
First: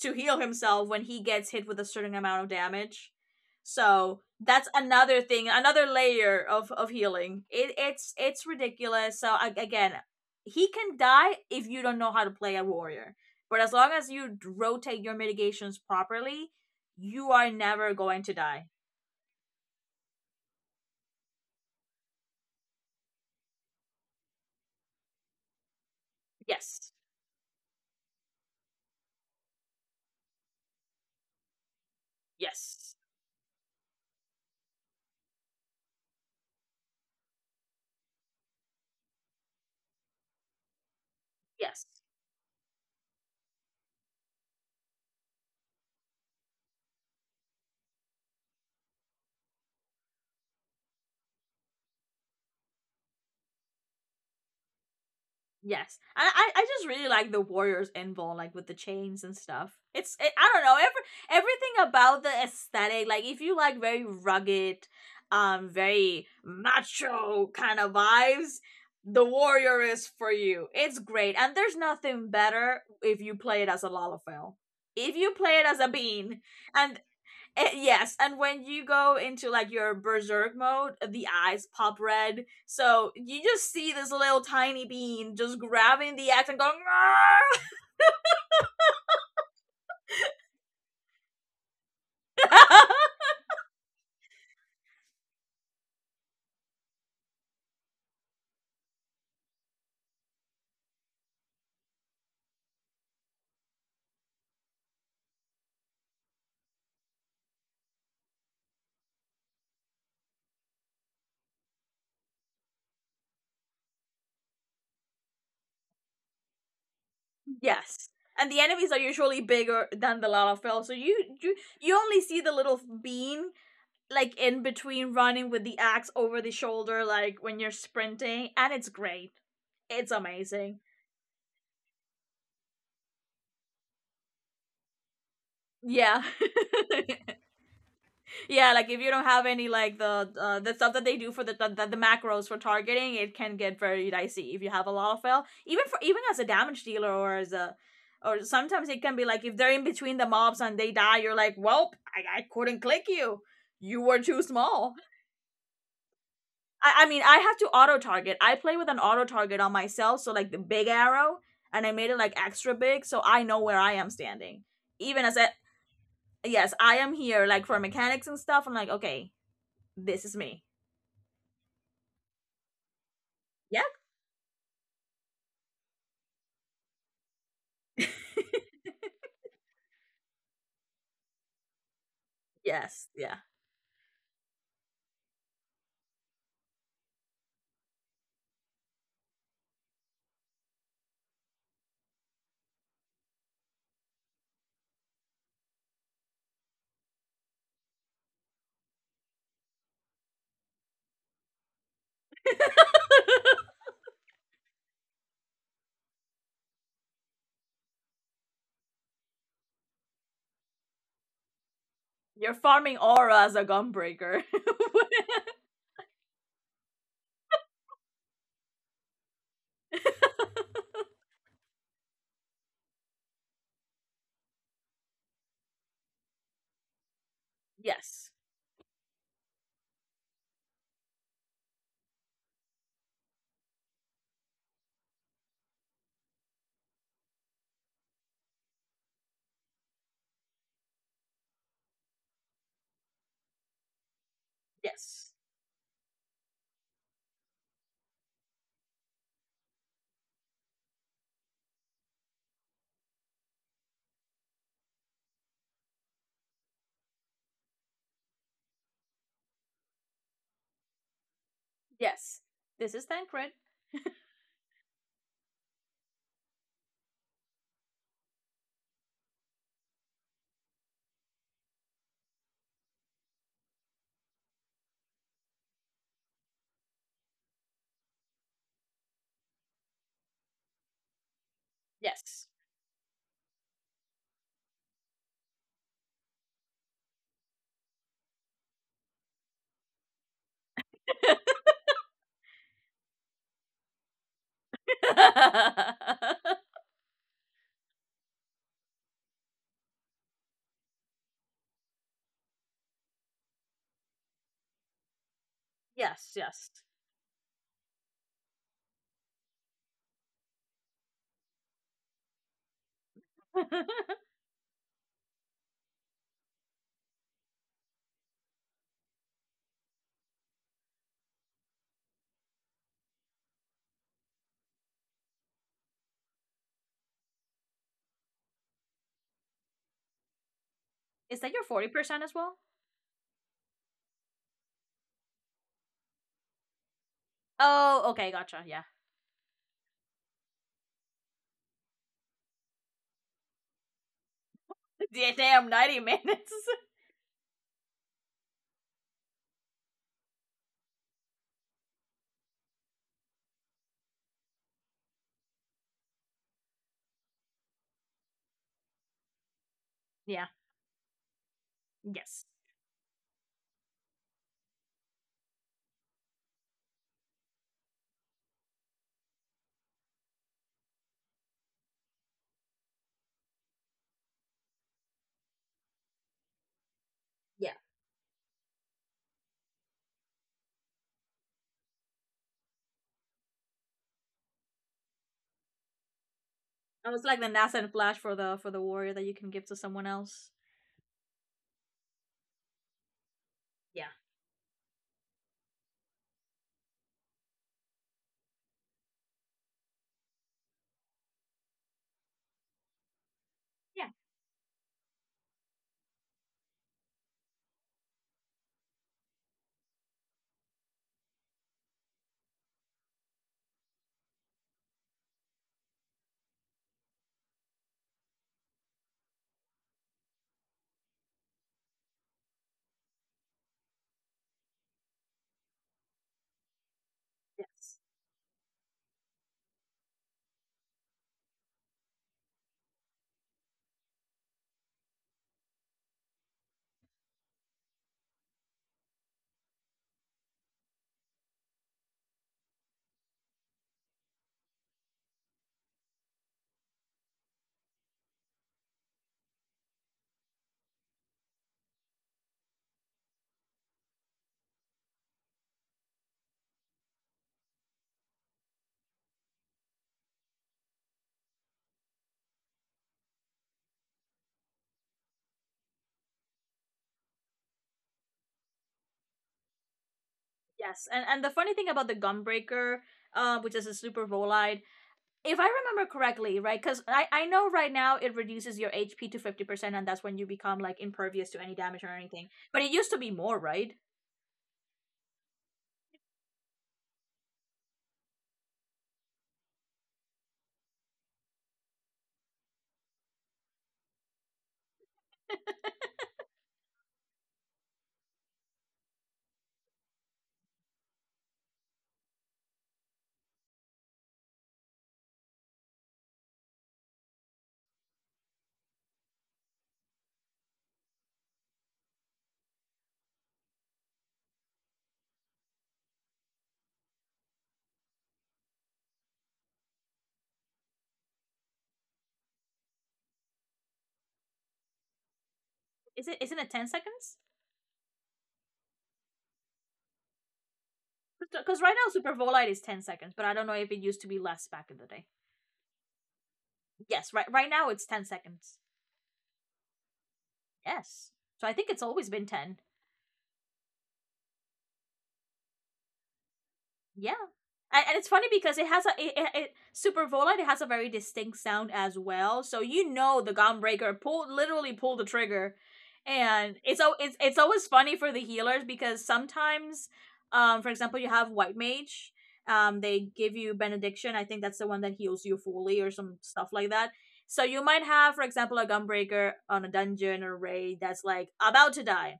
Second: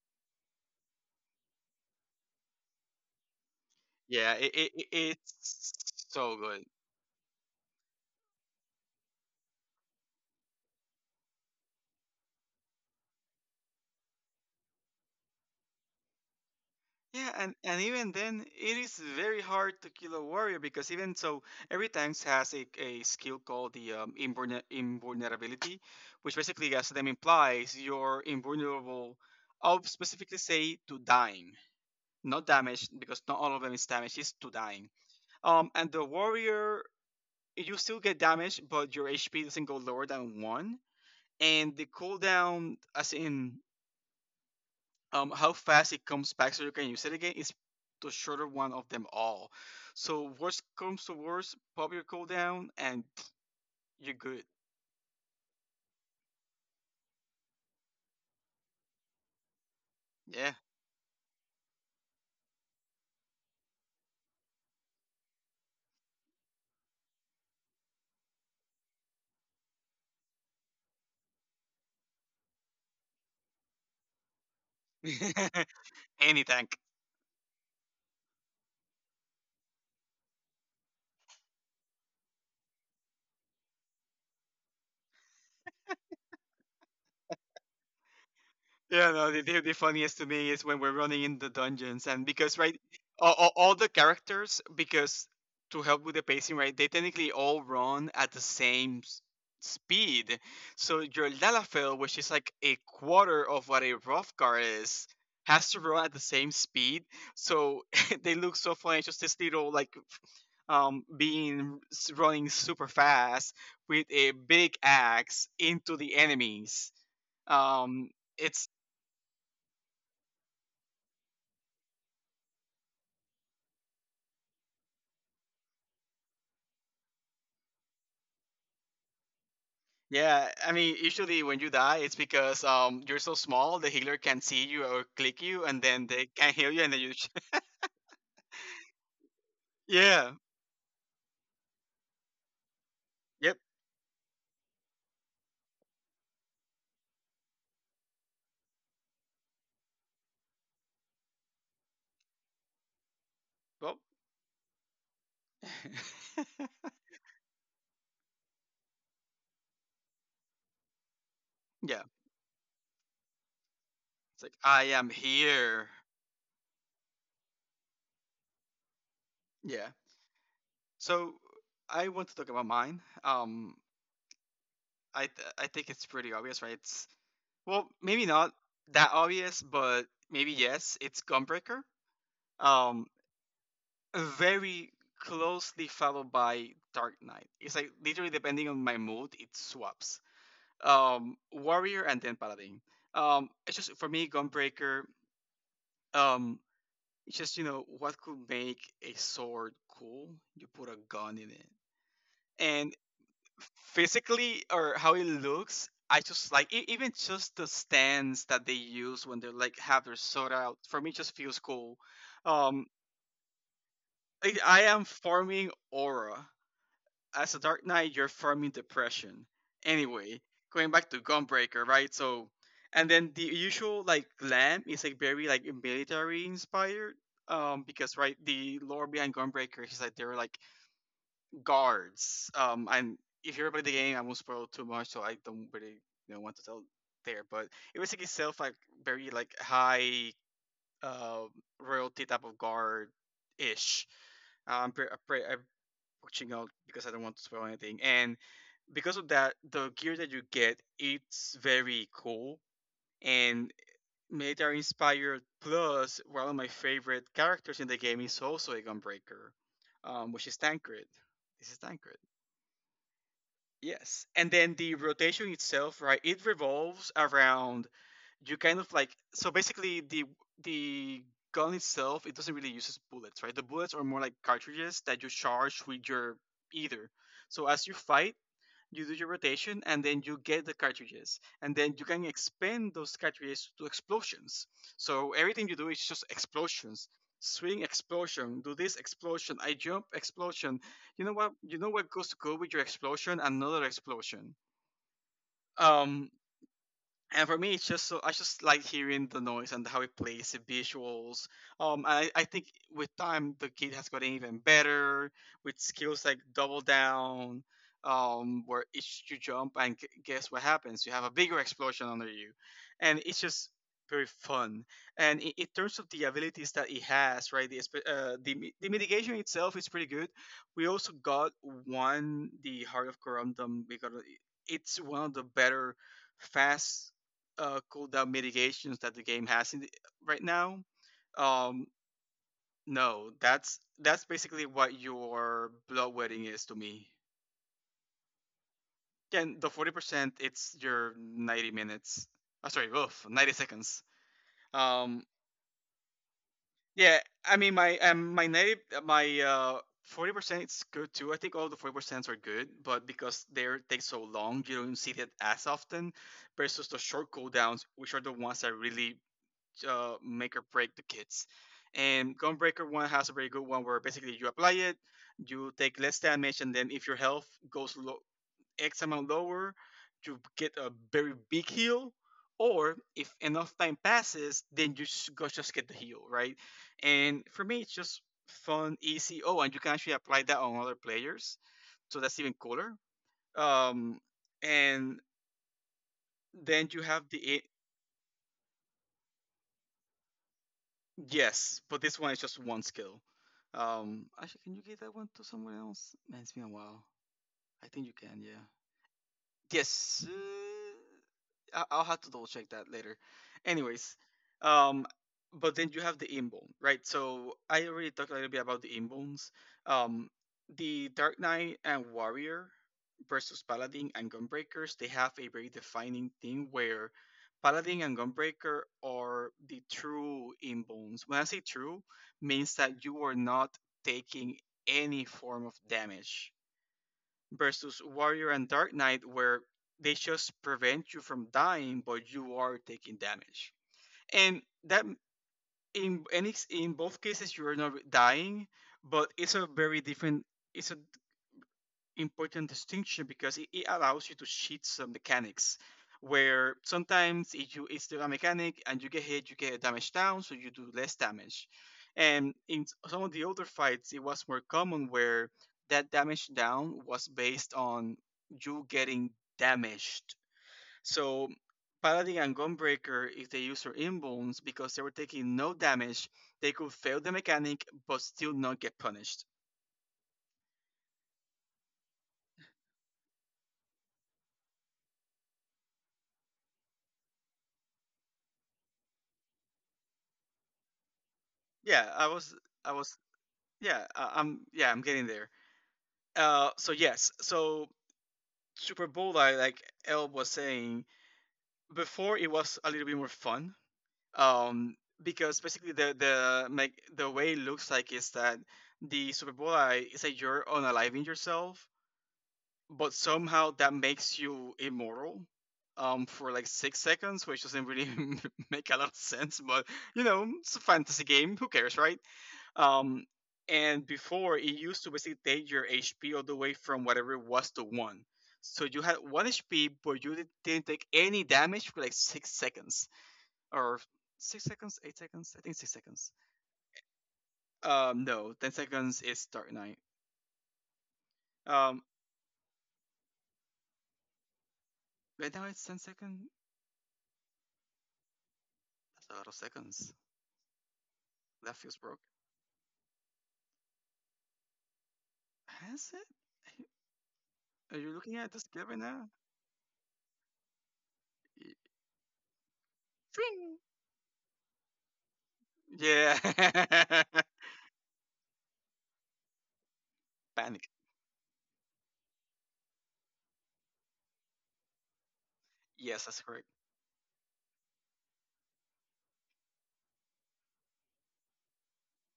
A: to heal himself when he gets hit with a certain amount of damage. So
B: yeah,
A: that's another thing,
B: it's
A: another
B: so
A: layer
B: good.
A: of healing. It's it's ridiculous. So I, again, he can die if you don't know how to play a warrior. But as long as you rotate your mitigations properly, you
B: Yeah,
A: are
B: and
A: never
B: even
A: going to
B: then,
A: die.
B: it is very hard to kill a warrior because even so, every tank has a skill called the invulnerability, which basically, as
A: Yes.
B: the name implies, you're invulnerable, I'll specifically say, to dying. Not damage
A: Yes.
B: because not all of them is damage. It's two dying. And the warrior, you still get damage, but your HP doesn't go lower than 1. And
A: Yes.
B: the cooldown, as in how fast it comes back, so you can use it again, is the shorter one of them all. So worst comes to worst, pop your cooldown and you're good.
A: Yes, and I just really like the warriors involved, like with the chains and stuff. It's it, I
B: Yeah,
A: don't know, every everything about the aesthetic. Like if you like very rugged, very macho kind of vibes, the warrior is for you. It's great, and there's nothing better if you play it as a lalafell. If you play it as a bean,
B: any tank.
A: and eh, yes, and when you go into like your berserk mode, the eyes pop red. So you just see this little tiny bean just grabbing the axe and going.
B: Yeah, no, the funniest to me is when we're running in the dungeons, and because right,
A: "Argh!"
B: all the characters, because to help with the pacing, right, they technically all run at the same speed. So your Lalafell, which is like a quarter of what a rough is, has to run at the same speed. So they look so funny. It's just this little like being running super fast with a big axe into the enemies
A: Yes,
B: um
A: and the
B: it's
A: enemies are usually bigger than the Lalafell. So you you only see the little bean like in between, running with the axe over the shoulder, like when you're sprinting, and it's great. It's
B: Yeah, I
A: amazing.
B: mean, usually when you die, it's because you're so small the healer can see you or click you, and then
A: Yeah.
B: they can heal you, and then you.
A: Yeah, like if you don't have any like the,
B: Yeah.
A: the stuff that they do for the, the macros for targeting, it can
B: Yep.
A: get very dicey if you have a lot of fail. Even for even as a damage dealer or as a or sometimes it can be like if they're in between the mobs and they die, you're like, well, I couldn't click you. You
B: Well.
A: were too small. I mean, I have to auto target. I play with an auto target on myself, so like the big arrow, and I
B: Yeah.
A: made it like extra big, so I know where I am
B: It's like
A: standing.
B: I am
A: Even as a
B: here.
A: yes, I am here, like for mechanics and stuff. I'm like, okay,
B: Yeah.
A: this is me.
B: So I want to talk about mine.
A: Yeah.
B: I think it's pretty obvious, right? It's well, maybe not that obvious, but maybe yes. It's Gunbreaker.
A: Yes.
B: Um,
A: Yeah.
B: very closely followed by Dark Knight. It's like literally depending on my mood, it swaps. Warrior and then Paladin. It's just for me, Gunbreaker. Um, it's just you know what could make a sword cool? You put a gun in it, and physically or how it looks. I just like even just the stands that they use when they like have their sword out. For me, it just feels cool.
A: You're
B: Um,
A: farming aura as a gunbreaker.
B: I am farming aura. As a Dark Knight, you're farming depression. Anyway, going back to Gunbreaker, right? So, and then the usual like glam is like very like military inspired. Because
A: Yes.
B: right, the lore behind Gunbreaker is like they're like guards. And if you ever playing the game, I won't spoil too much, so I don't really want to tell there. But it was like itself like very like high uh royalty type of guard ish. Um, I'm pre-
A: Yes.
B: pre- I'm watching out because I don't want to spoil anything. And because of that, the gear that you get it's very cool and military inspired. Plus, one of my favorite characters in the game is also a gunbreaker, which is Tancred. This is Tancred.
A: Yes. This is Tancred.
B: Yes, and then the rotation itself, right? It revolves around you kind of like so basically the gun itself it doesn't really use bullets, right? The bullets are more like cartridges that you charge with your either. So as you fight, you do your rotation and then you get the cartridges and then you can
A: Yes.
B: expand those cartridges to explosions. So everything you do is just explosions, swing explosion, do this explosion, I jump explosion. You know what? You know what goes good with your explosion? Another explosion. um and for me it's just so I just like hearing the noise and how it plays the visuals. I think with time the kid has gotten even better with skills
A: Yes.
B: like
A: Yes.
B: double down, where each you jump and guess what happens, you have a bigger explosion under you, and it's just very fun. And in terms of the abilities that it has right, the, espe- the mi- the mitigation itself is pretty good. We also got one, the heart of corundum. We got it's one of the better fast cooldown mitigations that the game has right now.
A: Is that your forty
B: Um,
A: percent as well?
B: no, that's basically what your bloodletting is to me.
A: Oh, okay, gotcha. Yeah.
B: Again, the 40%, it's your 90 minutes. Oh, sorry, oof, 90 seconds. Um,
A: Damn, 90 minutes.
B: yeah, I mean my 90 my 40% is good too. I think all the 40 percents are good, but because they are take so long, you don't see that as often. Versus the short cooldowns, which are the ones that really
A: Yeah.
B: make or break the kits. And
A: Yes.
B: Gunbreaker one has a very good one where basically you apply it, you take less damage, and then if your health goes low, X amount lower, you get a very big heal. Or if enough time passes, then you go just get the heal, right? And for
A: Yeah.
B: me, it's just fun, easy. Oh, and you can actually apply that on other players, so that's even cooler. Um, and then you
A: Oh, it's
B: have
A: like the
B: the...
A: NASA Flash for the warrior that you can give to someone else.
B: Yes, but this one is just one skill.
A: Yeah.
B: Actually, can you give that one to someone else? Man, it's been a while. I think you can. Yeah. Yes. I'll have to double check that later.
A: Yeah.
B: Anyways, um, but then you have the Imbone, right? So I already talked a little bit about the Imbones. Um, the Dark Knight and Warrior versus Paladin and Gunbreakers, they have a very defining thing where Paladin and Gunbreaker are the true Imbones. When I say true, means that you are not taking any form of damage
A: Yes.
B: versus Warrior and Dark Knight, where they just prevent you from dying, but you are taking damage. And that in any in both cases you are not dying, but it's a very different. It's a important distinction because it allows you to cheat some mechanics where sometimes if you it's the mechanic and you get hit you get a damage down so you do less damage. And in some of the older fights it was more common where that damage down was based on you getting damaged. So paladin and gunbreaker, if they use their inbones, because they were taking no damage, they could fail the mechanic but still not get punished.
A: Yes. And the funny thing about the Gunbreaker, which is a super volide, if I remember correctly, right? Because I know right now it reduces your HP to 50%, and that's when you become like impervious to any damage or
B: yeah i
A: anything.
B: was
A: But it
B: i
A: used to
B: was
A: be more, right?
B: Yeah, I'm getting there. So yes, so Super Bowl, like El was saying before, it was a little bit more fun. Um, because basically the like the way it looks like is that the Super Bowl is that you're unaliving yourself, but somehow that makes you immortal. For like 6 seconds, which doesn't really make a lot of sense, but you know, it's a fantasy game. Who cares, right? Um, and before it used to basically take your HP all the way from whatever it was to 1. So you had 1 HP, but you didn't take any damage for like 6 seconds, or 6 seconds, 8 seconds. I think six
A: Is
B: seconds.
A: it isn't it 10 seconds?
B: No, 10 seconds is Dark Knight.
A: Because right
B: Um,
A: now Super Volite is 10 seconds, but I don't know if it used to be less back in the day.
B: right now it's 10 seconds.
A: Yes, right right now it's 10 seconds.
B: That's a lot of seconds.
A: Yes. So I
B: That
A: think
B: feels
A: it's
B: broke.
A: always been 10.
B: Has it?
A: Yeah.
B: Are
A: And,
B: you
A: and it's
B: looking
A: funny
B: at this
A: because it
B: skill right
A: has a
B: now?
A: it, it, it Super Volant. It has a very distinct
B: Y-
A: sound as well. So you know the Gunbreaker pulled literally pulled the trigger.
B: Ping.
A: And it's al-
B: Yeah.
A: it's always funny for the healers because sometimes, for
B: Panic.
A: example, you have White Mage, they give you benediction. I think that's the one that heals you fully or
B: Yes,
A: some
B: that's correct.
A: stuff like that. So you might have, for example, a gunbreaker on a dungeon or raid that's like about to die,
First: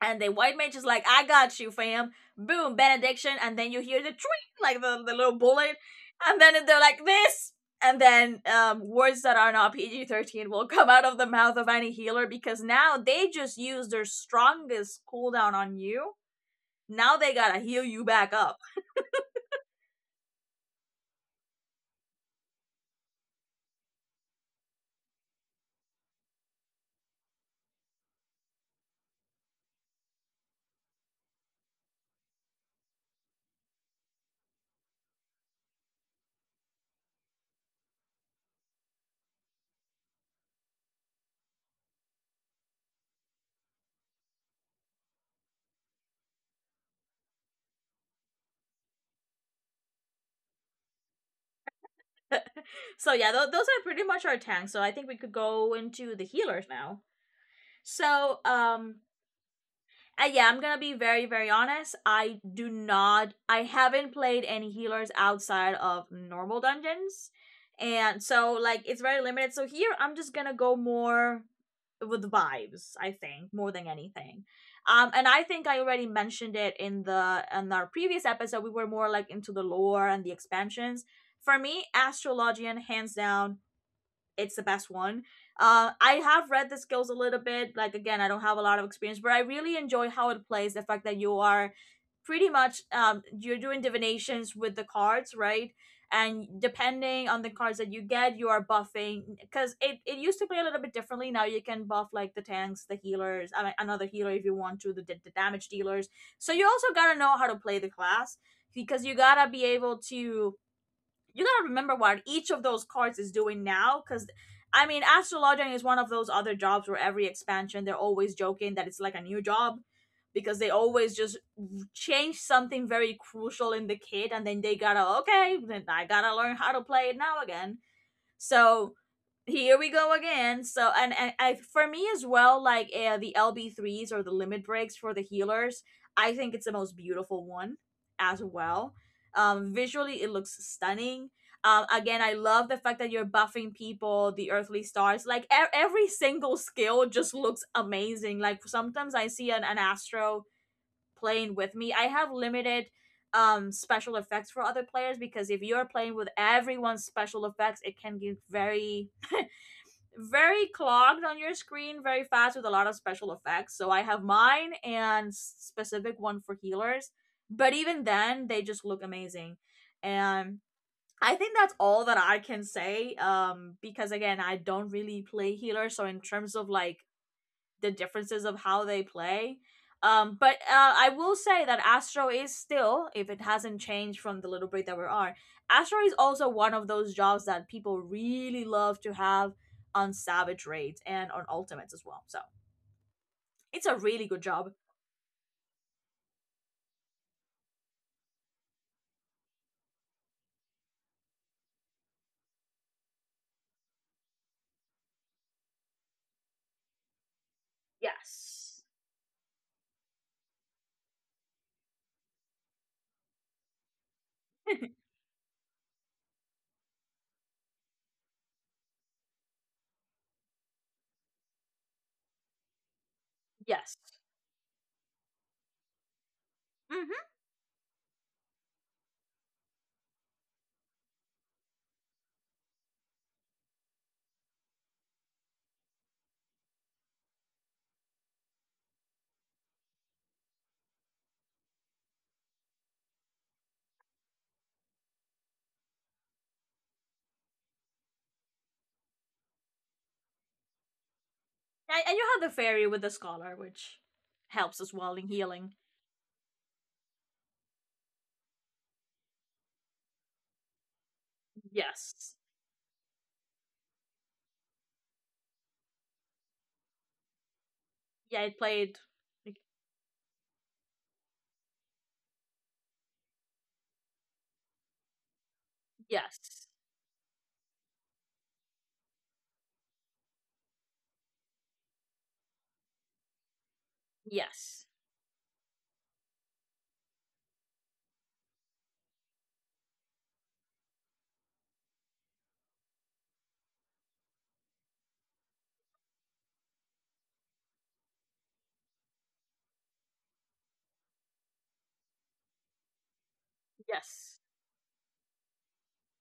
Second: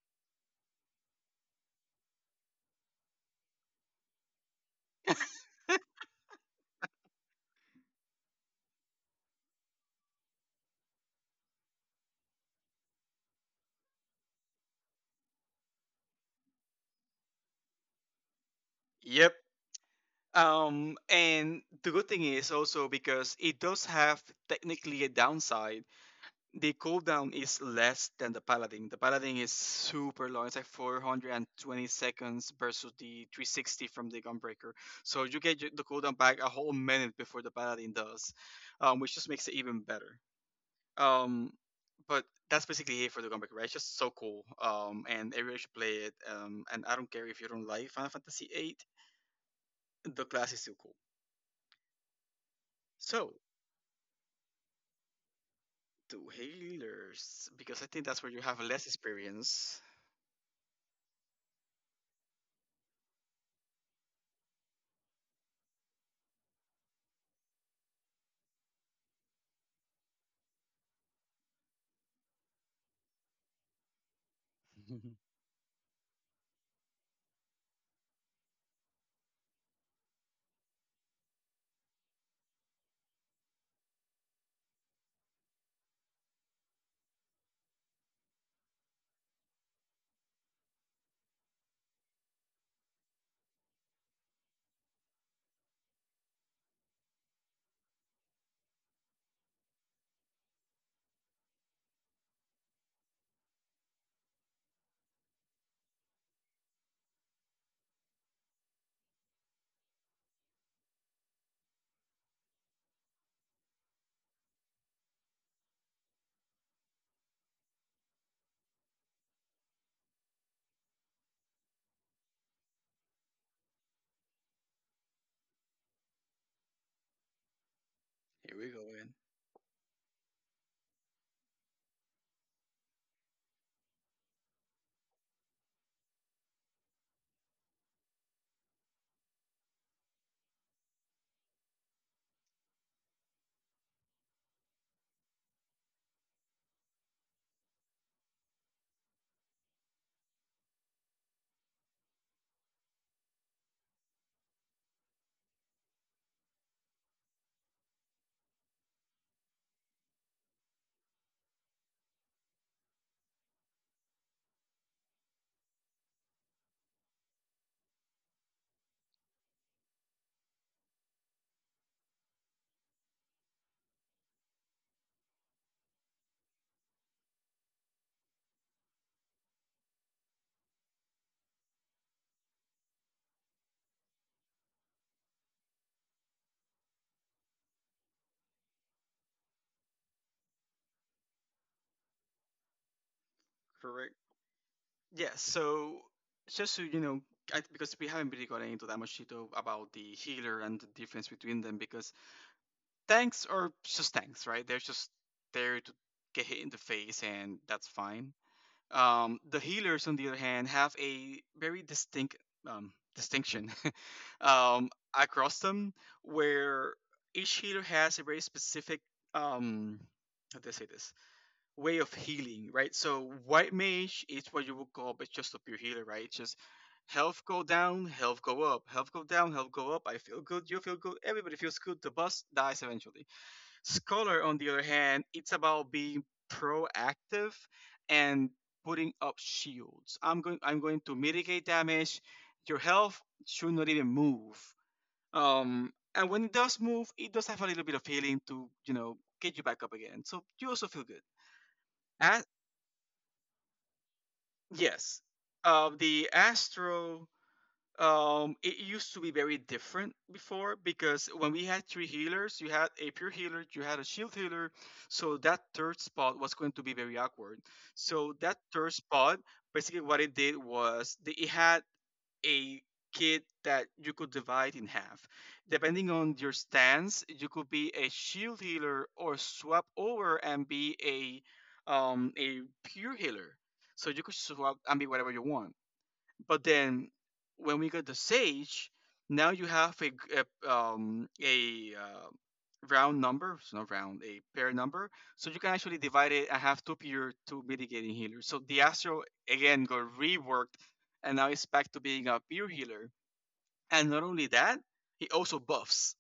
A: and the white mage is like, I got you, fam. Boom, benediction. And then you hear the tweet, like the little bullet. And then they're like, this. And then, words that are not PG-13 will come out of the mouth of any healer because now they just use their strongest cooldown on you. Now they gotta heal you back up.
B: Yep. And the good thing is also because it does have technically a downside. The cooldown is less than the Paladin. The Paladin is super long. It's like 420 seconds versus the 360 from the Gunbreaker. So you get the cooldown back a whole minute before the Paladin does, which just makes it even better. Um, but that's basically it for the Gunbreaker, right? It's just so cool. And everybody should play it. And I don't care if you don't like Final Fantasy VIII, the class is still cool.
A: So, yeah,
B: So,
A: those are pretty much our tanks. So, I think we could go into the
B: to
A: healers now.
B: healers because I think that's where you
A: So,
B: have less experience.
A: Yeah, I'm gonna be very, very honest. I do not. I haven't played any healers outside of normal dungeons, and so like it's very limited. So here, I'm just gonna go more with vibes, I think, more than anything. Um,
B: Here
A: and I think I already mentioned it in the in our previous episode. We were more like into the lore and the expansions. For me, Astrologian, hands down, it's the best one. I have read the skills a little bit. Like, again, I don't have a lot of experience, but I really enjoy how it plays. The fact that you are pretty much, you're doing divinations with the cards, right? And depending on the cards that you get, you are buffing because it used to play a little bit differently. Now you can buff like the tanks, the healers, I mean, another healer if you want to, the damage dealers. So you also gotta know how to play the class because you gotta be able to you gotta remember what each of those cards is doing now. Because I mean, Astrologian is one of those other jobs where every expansion they're always joking that it's like a new job, because they always just change something very crucial in the kit, and then they gotta, okay, then I gotta learn how to play it now again.
B: we go
A: So
B: again.
A: here we go again. So, and I for me as well, like, the LB3s or the limit breaks for the healers, I think it's the most beautiful one as well. Visually, it looks stunning. Again, I love the fact that you're buffing people, the earthly stars. Like, every single skill just looks amazing. Like, sometimes I see an astro playing with me. I have limited, special effects for other players, because if you're playing with everyone's special effects, it can get very, very clogged on your screen very fast with a lot of special effects. So I have mine and specific one for healers. But even then, they just look amazing. And I think that's all that I can say. Because again, I don't really play healer, so in terms of, like, the differences of how they play. But I will say that Astro is still, if it hasn't changed from the little break that we're on, Astro is also one of those jobs that people really love to have on Savage raids and on Ultimates as well. So it's a
B: Correct.
A: really good job.
B: Yeah. So just so you know, because we haven't really gotten into that much detail about the healer and the difference between them, because tanks are just tanks, right? They're just there to get hit in the face, and that's fine.
A: Yes.
B: The healers, on the other hand, have a very distinct, distinction, um, across them, where each healer has a very specific, um, how do I say this, way of healing, right? So white
A: Yes.
B: mage is what you would call, but just a pure healer, right? It's just
A: Hmm.
B: health go down, health go up, health go down, health go up. I feel good, you feel good, everybody feels good. The boss dies eventually. Scholar, on the other hand, it's about being proactive and putting up shields. I'm going to mitigate damage. Your health should not even move. And when it does move, it does have a little bit of healing to, you know, get you back up again. So you also feel good.
A: And you
B: A-
A: have the fairy with the scholar, which helps as well
B: yes.
A: in healing.
B: The Astro, it used to be very different before because when we had three
A: Yes.
B: healers, you had a pure healer, you had a shield healer, so that third spot was going to be very awkward. So
A: Yeah, it
B: that
A: played.
B: third spot,
A: Like,
B: basically, what it did was it had a kit that you could divide in half. Depending on your
A: yes.
B: stance, you could be a shield healer or swap over and be a a pure healer. So you could swap
A: Yes.
B: and be whatever you want. But then when we got the sage, now you have a round number, so not round, a pair number. So you can actually divide it and have two pure, two mitigating healers. So the Astro again got reworked, and now it's back to being a pure healer. And not
A: Yes.
B: only that, he also buffs.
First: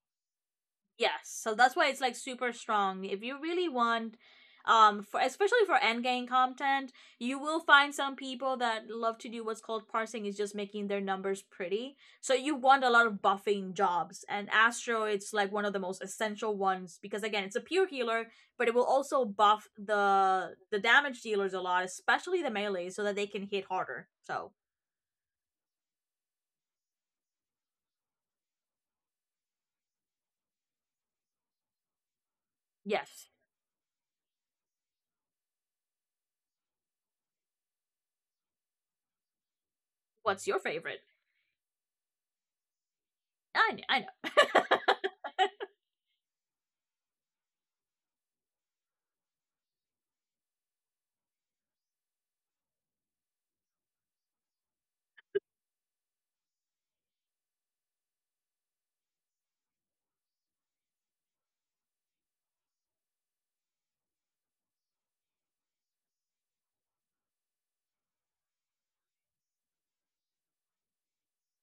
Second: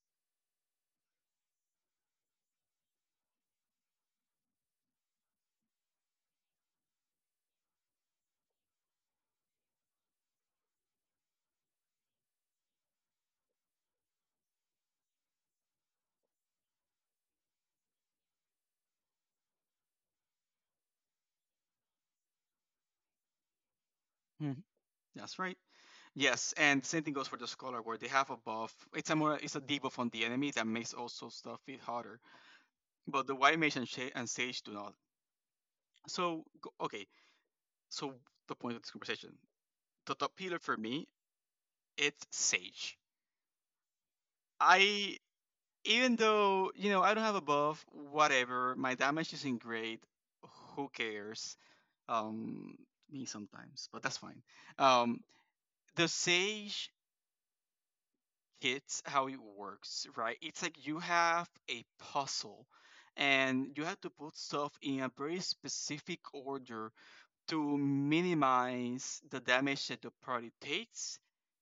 A: Yes, so that's why it's like super strong. If you really want, for especially for end game content, you will find some people that love to do what's called parsing, is just making their numbers pretty. So you want a lot of buffing jobs, and Astro, it's like one of the most essential ones because, again, it's a pure healer, but it will also buff the damage dealers a lot, especially the melee, so that they can hit harder. So
B: Mhm. That's right. Yes, and same thing goes for the scholar where they have a buff. It's a more it's a debuff on the enemy that makes also stuff feel harder.
A: yes,
B: But the white mage and, sage do not. So okay, so the point of this conversation, the top
A: what's your
B: pillar for
A: favorite?
B: me, it's Sage.
A: I know,
B: I Even though you know I don't have a buff, whatever, my damage isn't great. Who cares? Um, me sometimes, but that's fine. Um, the Sage hits how it works, right? It's like you have a puzzle, and you have to put stuff in a very specific order to minimize the damage that the party takes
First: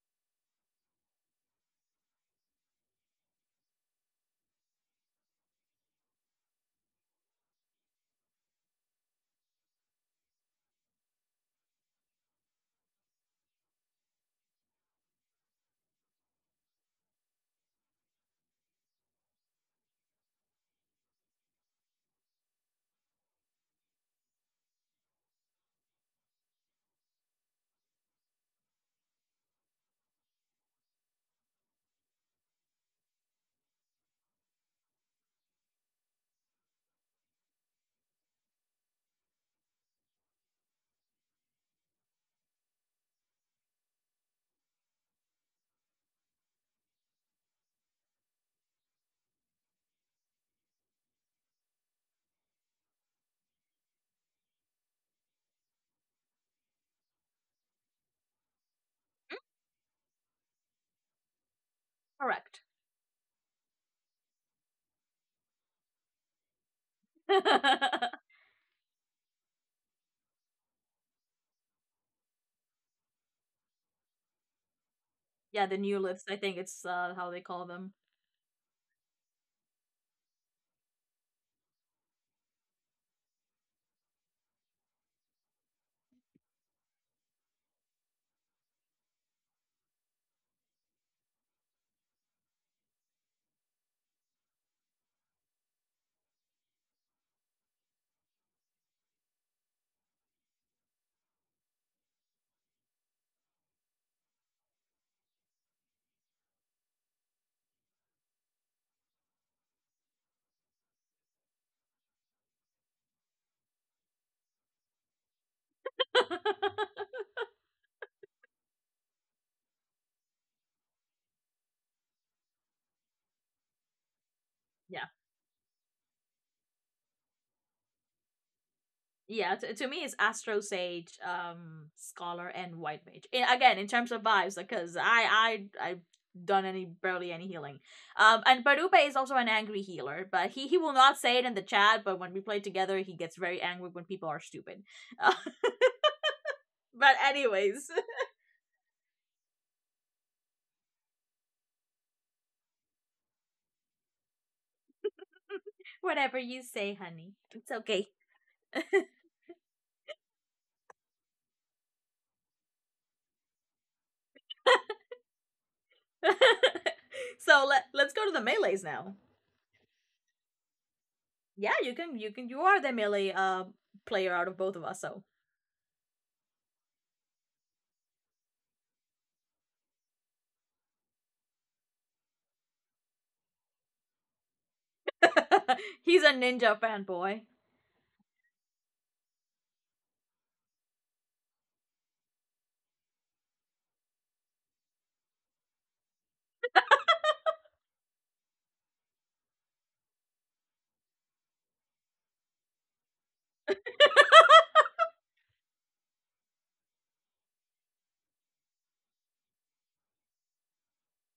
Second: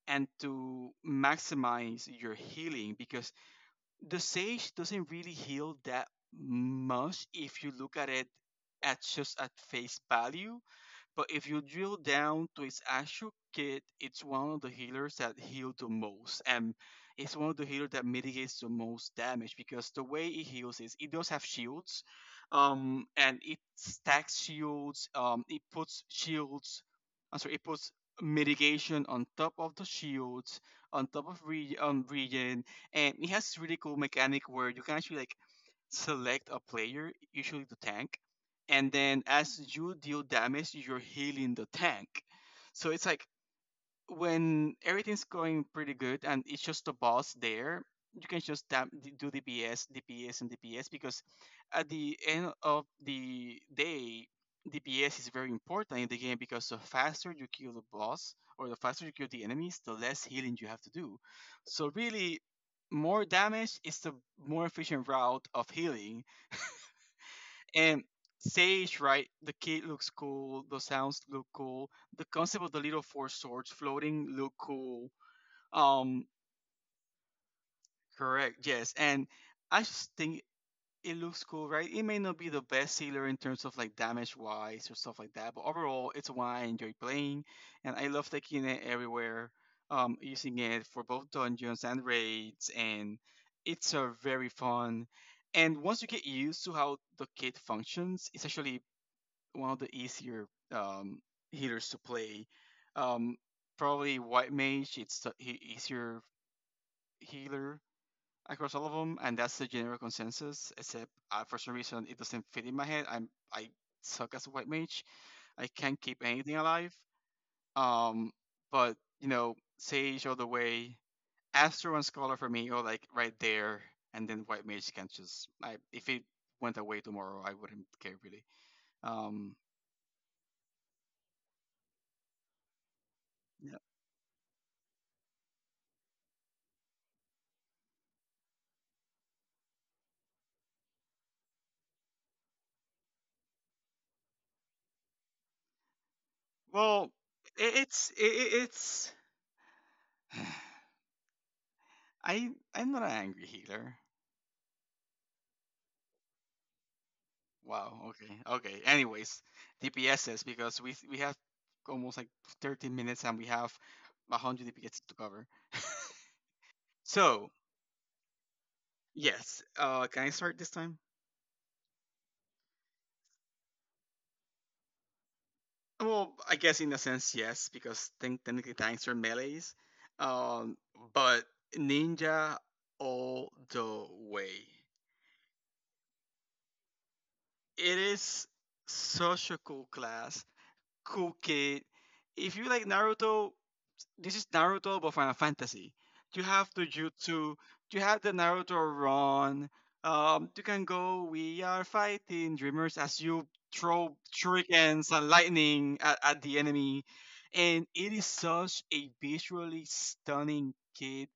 B: and to maximize your healing because the sage doesn't really heal that much if you look at it at just at face value but if you drill down to its actual kit, it's one of the healers that heal the most. And it's one of the healers that mitigates the most damage because the way it heals is it does have shields. And it stacks shields. It puts shields. I'm sorry, it puts mitigation on top of the shields, on top of regen, and it has this really cool mechanic where you can actually like select a player, usually the tank, and then as you deal damage, you're healing the tank. So it's like when everything's going pretty good and it's just the boss there, you can just do DPS, DPS, and DPS because at the end of the day, DPS is very important in the game because the faster you kill the boss or the faster you kill the enemies, the less healing you have to do. So really, more damage is the more efficient route of healing
A: correct.
B: and Sage, right? The kid looks cool. The sounds look cool. The concept of the little four swords floating look cool.
A: Yeah, the new
B: Um,
A: list. I think it's, how they call them.
B: correct. Yes, and I just think it looks cool, right? It may not be the best sealer in terms of like damage wise or stuff like that, but overall, it's one I enjoy playing, and I love taking it everywhere. Using it for both dungeons and raids, and it's a very fun. And once you get used to how the kit functions, it's actually one of the easier um, healers to play. Um, probably White Mage, it's the easier healer across all of them, and that's the general consensus. Except for some reason, it doesn't fit in my head. I suck as a White Mage. I can't keep anything alive. Um, but Sage all the way, Astro and Scholar for me are like right there, and then White Mage can
A: Yeah.
B: just. I if it went away tomorrow, I wouldn't care really. Um,
A: Yeah, to me it's Astro, Sage, Scholar, and White Mage. Again, in terms of vibes, because I've done any barely any healing. And Barupe is also an angry healer, but he will not say it in the chat. But when we play together, he gets very angry when people are stupid. Uh,
B: Well,
A: but
B: it,
A: anyways,
B: it's it, it- it's I I'm not an angry healer.
A: whatever you say, honey, it's
B: Wow.
A: okay.
B: Okay. Okay. Anyways, DPSs because we have almost like 13 minutes and we have 100 DPS to cover. So
A: So let's go to the melees now.
B: yes. Can I start this time?
A: Yeah, you can. You can. You are the melee, player out of both of us. So
B: Well, I guess in a sense yes because think technically tanks are melee's, um, but ninja all the way.
A: he's a ninja fanboy.
B: It is such a cool class cool kid. If you like Naruto, this is Naruto but Final Fantasy. You have the Jutsu, you have the Naruto run. You can go. We are fighting dreamers as you throw shurikens and lightning at the enemy, and it is such a visually stunning kid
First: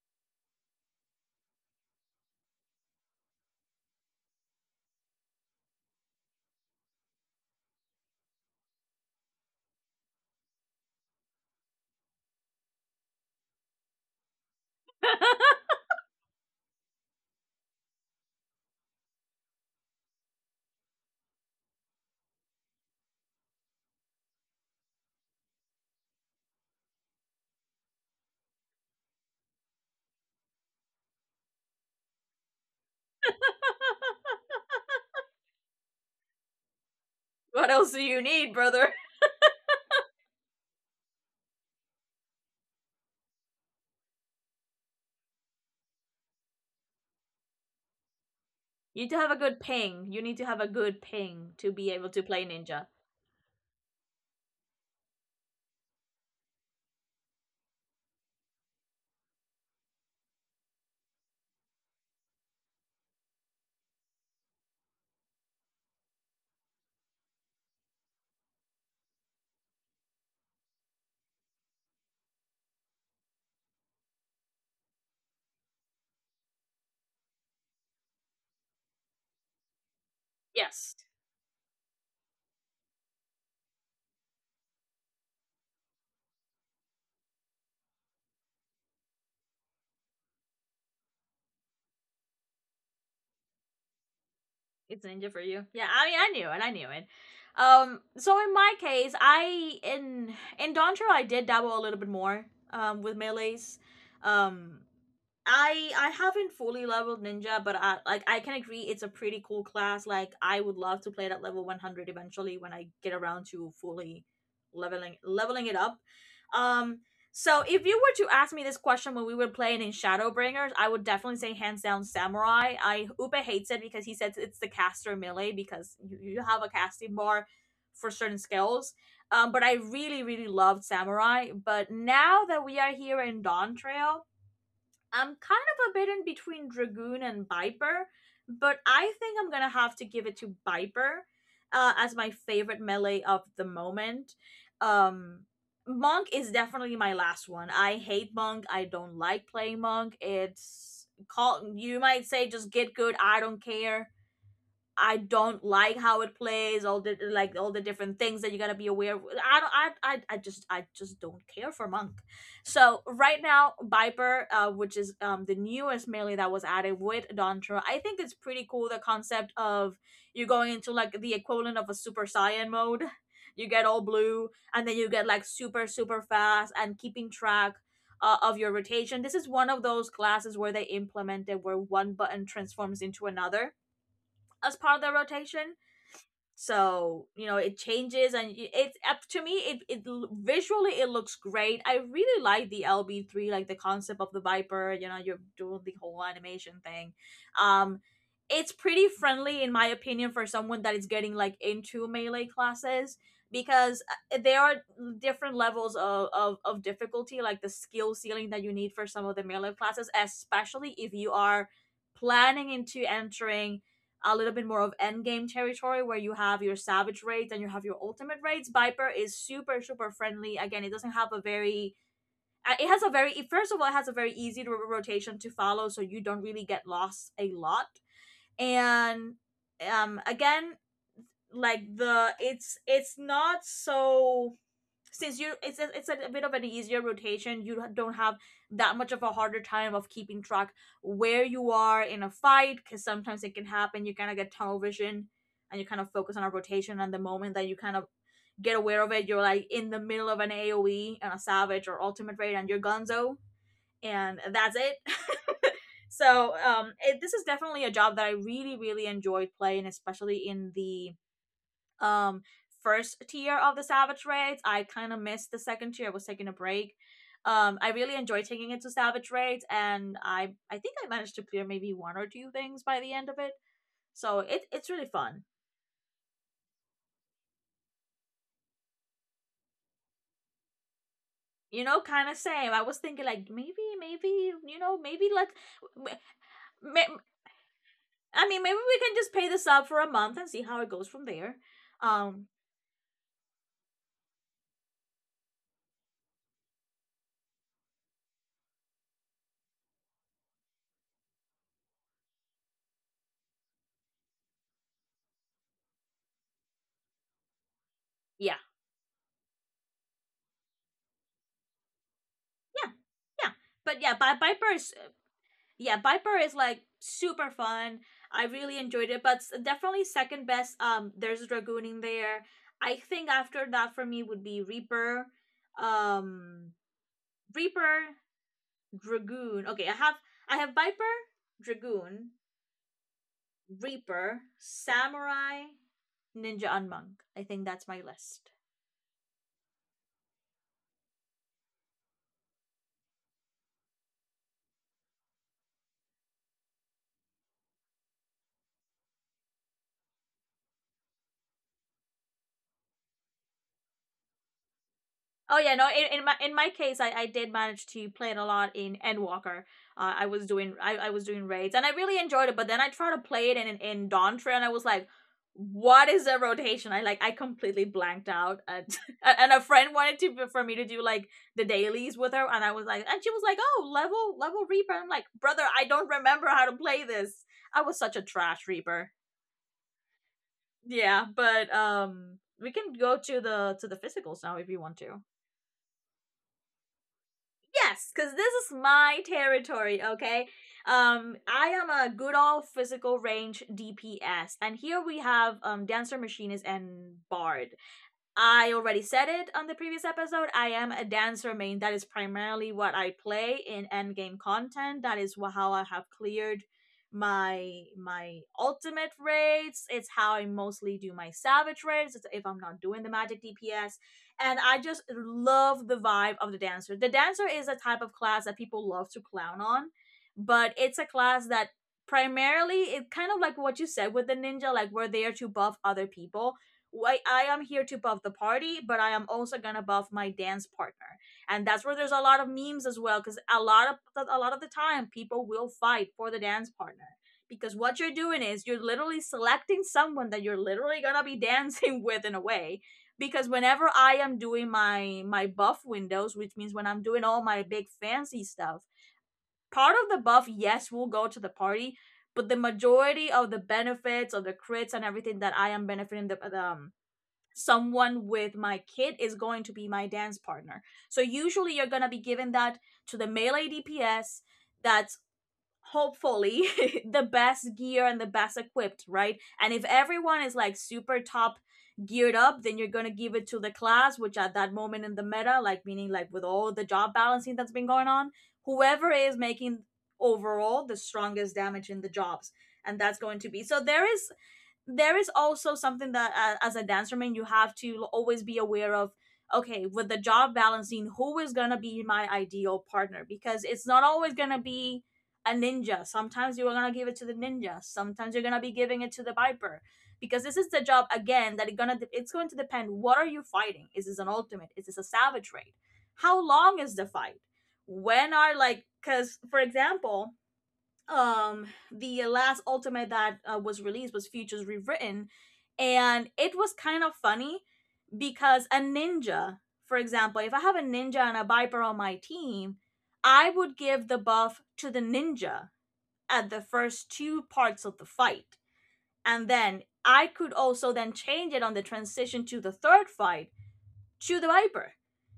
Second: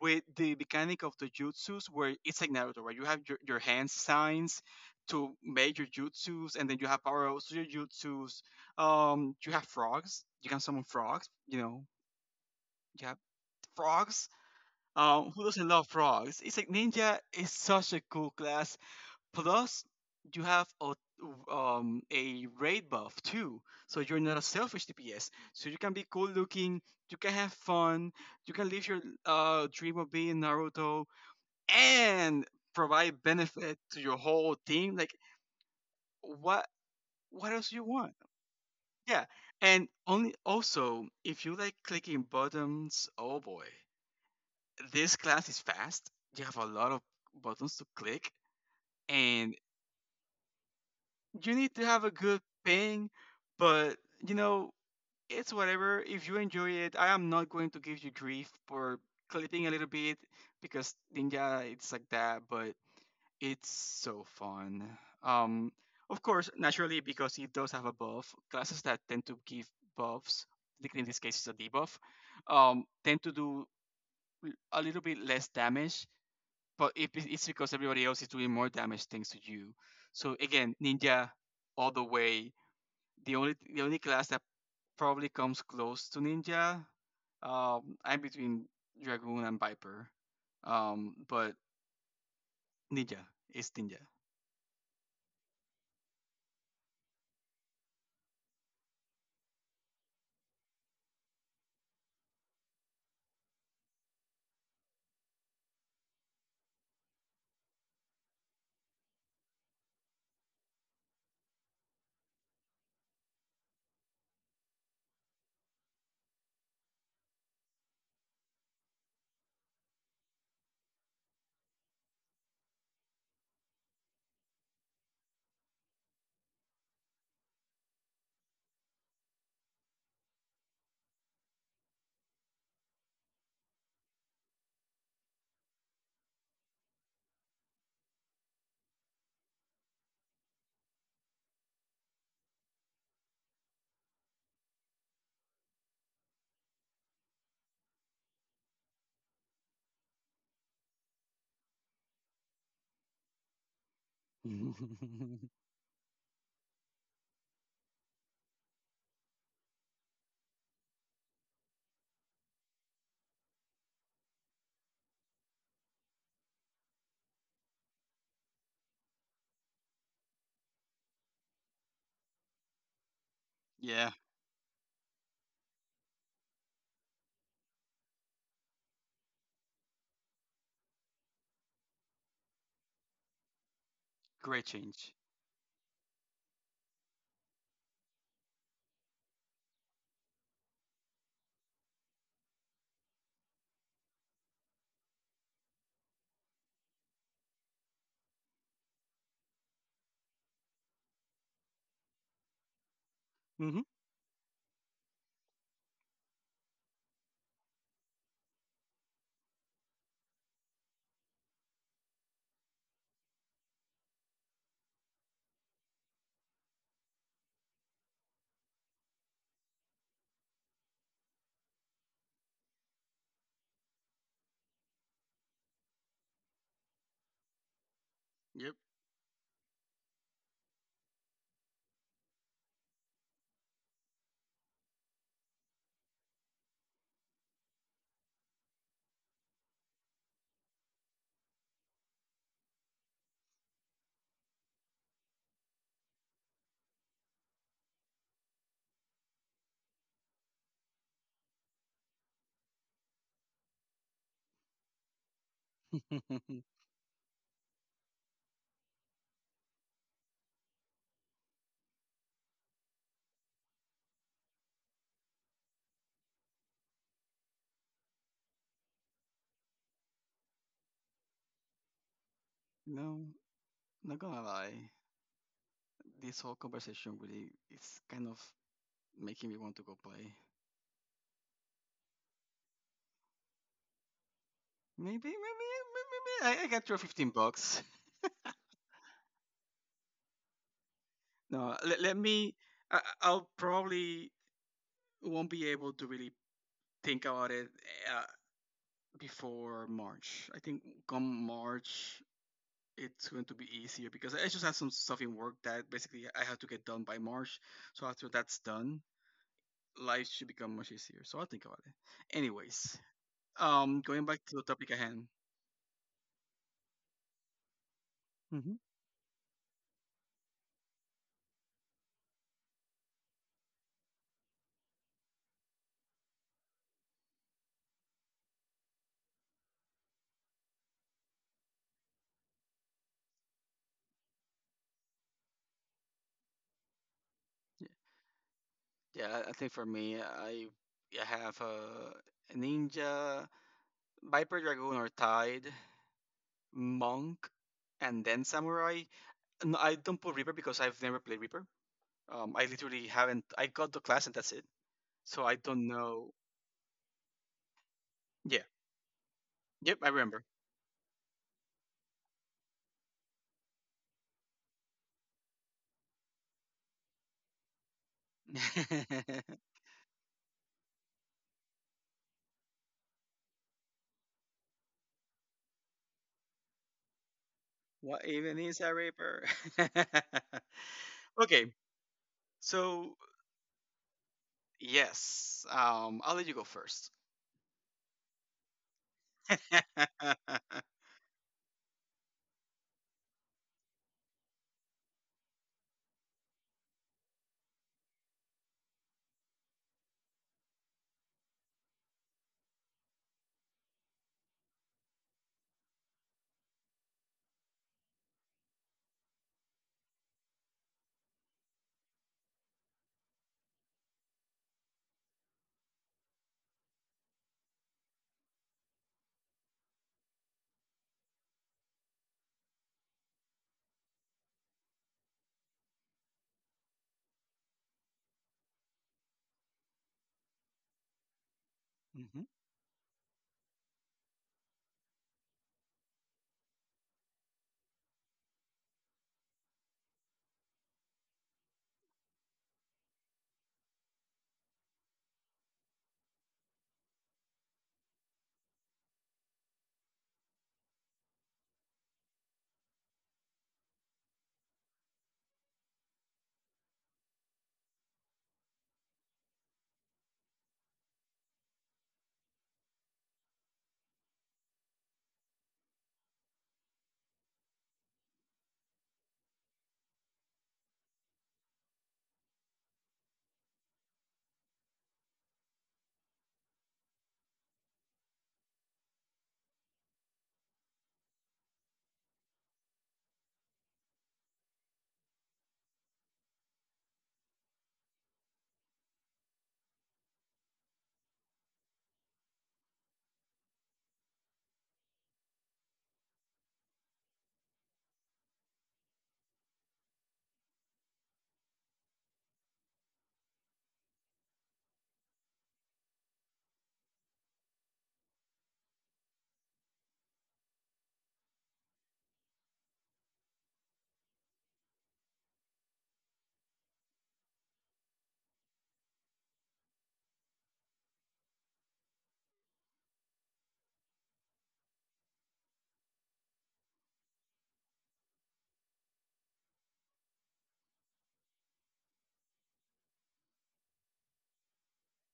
B: with the mechanic of the jutsus where it's like Naruto, where you have your hand signs to make your jutsus and then you have power ups to your jutsus. You have frogs. You can summon frogs, you have frogs. Who doesn't love frogs? It's like ninja is such a cool class. Plus you have a raid buff too. So you're not a selfish DPS. So you can be cool looking, you can have fun, you can live your dream of being Naruto and provide benefit to your whole team. Like what what
A: What
B: else you
A: else do
B: want?
A: you need, brother?
B: Yeah. And only also if you like clicking buttons, oh boy. This class is fast. You have a lot of buttons to click
A: You need to have a
B: and
A: good ping. You need to have a good
B: you
A: ping to
B: need to
A: be
B: have a
A: able to
B: good
A: play ninja.
B: ping, but you know, it's whatever. If you enjoy it, I am not going to give you grief for clipping a little bit because Ninja it's like that, but it's so fun. Um, of course, naturally, because he does have a buff, classes that tend to give buffs, like in this case, it's a debuff, tend to do a little bit less damage, but it's because everybody else is doing more damage thanks to you. So again,
A: Yes,
B: ninja all the way. The only class that probably comes close to ninja, I'm between dragoon and viper, but ninja is ninja.
A: it's ninja for you. Yeah, I mean, I knew it. I knew it. So in my case, I in Dontro I did dabble a little bit more, with melee's. Um, I haven't fully leveled ninja, but I can agree it's a pretty cool class. Like, I would love to play it at level 100 eventually when I get around to fully leveling it up. Um so if you were to ask me this question when we were playing in Shadowbringers, I would definitely say, hands down, samurai. I Upe hates it because he says it's the caster melee, because you have a casting bar for certain skills. But I really, really loved Samurai. But now that we are here in Dawn Trail, I'm kind of a bit in between Dragoon and Viper, but I think I'm gonna have to give it to Viper, as my favorite melee of the moment. Um, Monk is definitely my last one. I hate Monk. I don't like playing Monk. It's call. You might say just get good. I don't care. I don't like how it plays, all the different things that you gotta be aware of. I don't. I just don't care for Monk. So right now, Viper, which is, the newest melee that was added with Dontra, I think it's pretty cool. The concept of you going into like the equivalent of a Super Saiyan mode. You get all
B: Yeah.
A: blue, and then you get like super, super fast and keeping track. Of your rotation. This is one of those classes where they implemented where one button transforms into another
B: Great
A: as part of
B: change.
A: their rotation. So you know it changes, and it's up to me. It visually it looks great. I really like the LB3, like the concept of the Viper. You know, you're doing the whole animation thing. Um, it's pretty friendly in my opinion for someone that is getting like into melee classes
B: Hmm.
A: because, there are different levels of difficulty, like the skill ceiling that you need for some of the melee classes, especially if you are planning into entering a little bit more of end game territory where you have your savage raids and you have your ultimate raids. Viper is super, super friendly. Again, it doesn't have a very it has a very, first of all it has a very easy rotation to follow, so you don't really get lost a lot.
B: Yep.
A: And, again, like, the it's not so, since it's a bit of an easier rotation, you don't have that much of a harder time of keeping track where you are in a fight. Because sometimes it can happen, you kind of get tunnel vision, and you kind of focus on a rotation, and the moment that you kind of get aware of it, you're like in the middle of an aoe and a savage or ultimate raid, and you're gonzo, and that's it. So this is definitely a job that I really, really enjoyed playing, especially in the, um first tier of the Savage Raids. I kind of missed the second tier. I was taking a break. I really enjoyed taking it to Savage Raids, and I think I managed to clear maybe one or two things by the
B: No,
A: end of it.
B: not gonna
A: So
B: lie.
A: it's really fun.
B: This whole conversation really is kind of making me want to go play.
A: You know, kind of same. I was thinking like, maybe,
B: Maybe,
A: maybe,
B: maybe,
A: like,
B: maybe, maybe I got your 15 bucks.
A: I mean, maybe we can just pay this up for a month and see how it goes from there.
B: No, let
A: Um,
B: me. I'll probably won't be able to really think about it uh, before March. I think come March, it's going to be easier because I just have some stuff in work that basically I have to get done by March. So after
A: yeah,
B: that's done, life should become much easier. So I'll think about it.
A: yeah,
B: Anyways,
A: yeah. But yeah,
B: going
A: Bi-
B: back to the
A: Viper is
B: topic at hand.
A: yeah, Viper is like super fun. I really
B: Hmm.
A: enjoyed it, but definitely second best. There's Dragoon in there. I think after that for me would be Reaper, um, Reaper, Dragoon. Okay, I have Viper, Dragoon, Reaper, Samurai, Ninja, and Monk. I think that's my list.
B: Yeah, I think for me, I have a ninja, viper, dragoon, or tide, monk, and then samurai. No, I don't put reaper because I've never played reaper. I literally haven't. I got the class and that's it. So I
A: Oh yeah,
B: don't
A: no. In, in
B: know.
A: my in my case, I did manage to play it a
B: Yeah.
A: lot in Endwalker.
B: Yep, I
A: I
B: remember.
A: was doing I, I was doing raids and I really enjoyed it. But then I tried to play it in Dawntra and I was like, what is the rotation? I completely blanked out. And and a friend wanted to for me to do like the dailies with her, and I was like, and she was like, oh level Reaper. I'm like, brother, I don't remember how to play this. I was such a
B: What even
A: trash
B: is a
A: Reaper.
B: reaper?
A: Yeah,
B: Okay,
A: but we can
B: so
A: go to the physicals now if you want to.
B: yes. I'll let you go 1st.
A: Yes, because this is my territory, okay? I am a good old physical range DPS, and here we have Dancer Machinist and Bard. I already said it on the previous episode. I am a dancer main. That is primarily what I play in endgame content. That is how I have cleared my ultimate raids. It's how I mostly do my savage raids. It's if I'm not doing the magic DPS, and I just love the vibe of the dancer. The dancer is a type of class that people love to clown on, but it's a class that primarily it kind of like what you said with the ninja, like we're there to buff other people. I am here to buff the party, but I am also gonna buff my dance partner, and that's where there's a lot
B: Hmm.
A: of memes as well, because a lot of the time people will fight for the dance partner because what you're doing is you're literally selecting someone that you're literally gonna be dancing with in a way. Because whenever I am doing my buff windows, which means when I'm doing all my big fancy stuff, part of the buff yes will go to the party, but the majority of the benefits of the crits and everything that I am benefiting the someone with my kid is going to be my dance partner. So usually you're going to be giving that to the melee DPS that's hopefully the best gear and the best equipped, right? And if everyone is like super top geared up, then you're going to give it to the class, which at that moment in the meta, like meaning like with all the job balancing that's been going on, whoever is making overall the strongest damage in the jobs. And that's going to be, so there is also something that as a dancer man you have to always be aware of, okay, with the job balancing, who is going to be my ideal partner, because it's not always going to be a ninja. Sometimes you're going to give it to the ninja, sometimes you're going to be giving it to the viper, because this is the job again that it's going to depend, what are you fighting? Is this an ultimate? Is this a savage raid? How long is the fight? When are, like, because for example, um the last ultimate that was released was futures rewritten, and it was kind of funny because a ninja, for example, if I have a ninja and a viper on my team, I would give the buff to the ninja at the first two parts of the fight, and then I could also then change it on the transition to the third fight, to the Viper,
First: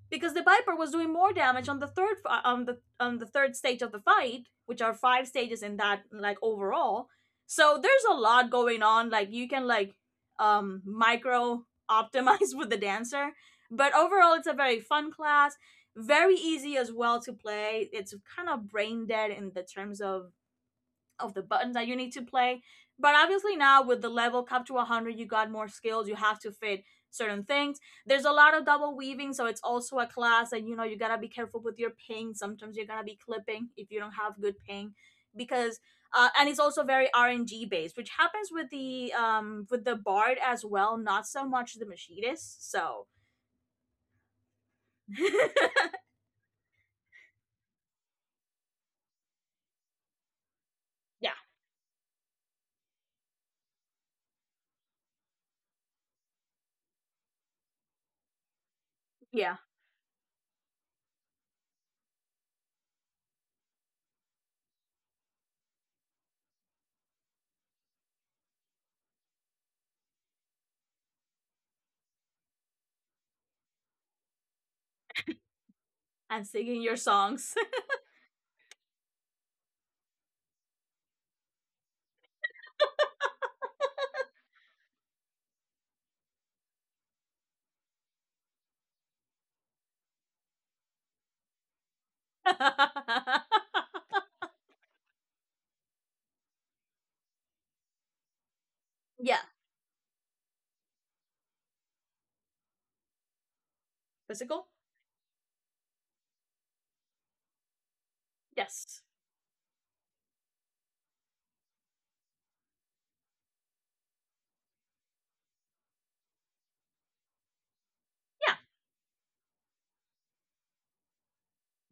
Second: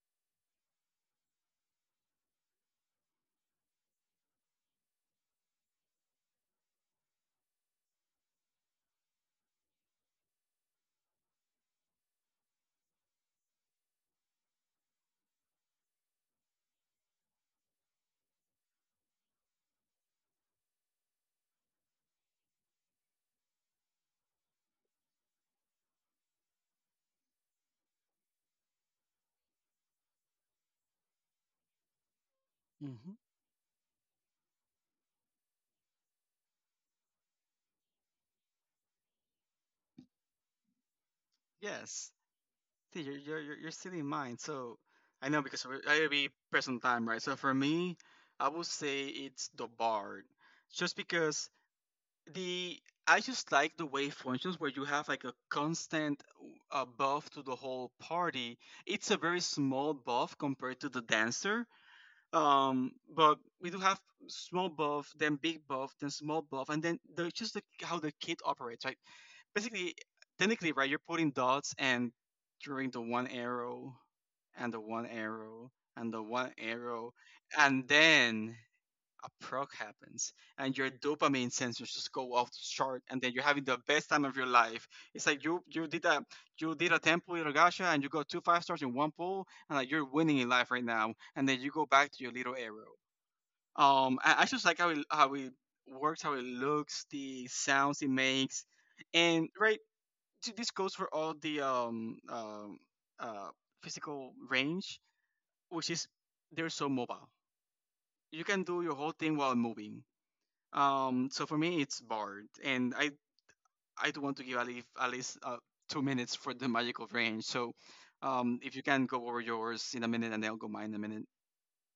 A: because the Viper was doing more damage on the third on the third stage of the fight, which are five stages in that like overall. So there's a lot going on. Like you can like micro optimize with the dancer, but overall it's a very fun class, very easy as well to play. It's kind of brain dead in the terms of the buttons that you need to play. But obviously now with the level up to 100, you got more skills. You have to fit certain things. There's a lot of double weaving, so it's also a class and you know you got to be careful with your ping. Sometimes you're going to
B: Hmm.
A: be clipping if you don't have good ping because and it's also very RNG based, which happens with the bard as well, not so much the
B: Yes.
A: machinist.
B: See,
A: So
B: you're, you're you're you're stealing mine. So I know because I be present time, right? So for me, I would say it's the bard, just
A: yeah,
B: because the I just like the way it functions where you have like a constant buff to the whole party. It's a very
A: yeah,
B: small buff compared to the dancer. But we do have small buff, then big buff, then small buff, and then there's just how the kit operates, right? Basically, technically, right, you're putting dots and drawing the one arrow, and the one arrow, and the
A: and
B: one
A: singing your
B: arrow,
A: songs.
B: and then a proc happens and your dopamine sensors just go off the chart and then you're having the best time of your life. It's like you did a temple in Rogasha and you got two five stars in one pool and like you're winning in life right now and then you go back to your little arrow. I just like how it works, how it looks, the sounds it makes.
A: Yeah,
B: And right, this goes for all the uh physical
A: physical.
B: range, which is they're so mobile. You can do your
A: Yes.
B: whole thing while moving, so for me, it's Bard, and I do want to give at least 2 minutes for the magical range. So, if you can go over yours in a minute, and I'll go mine in a minute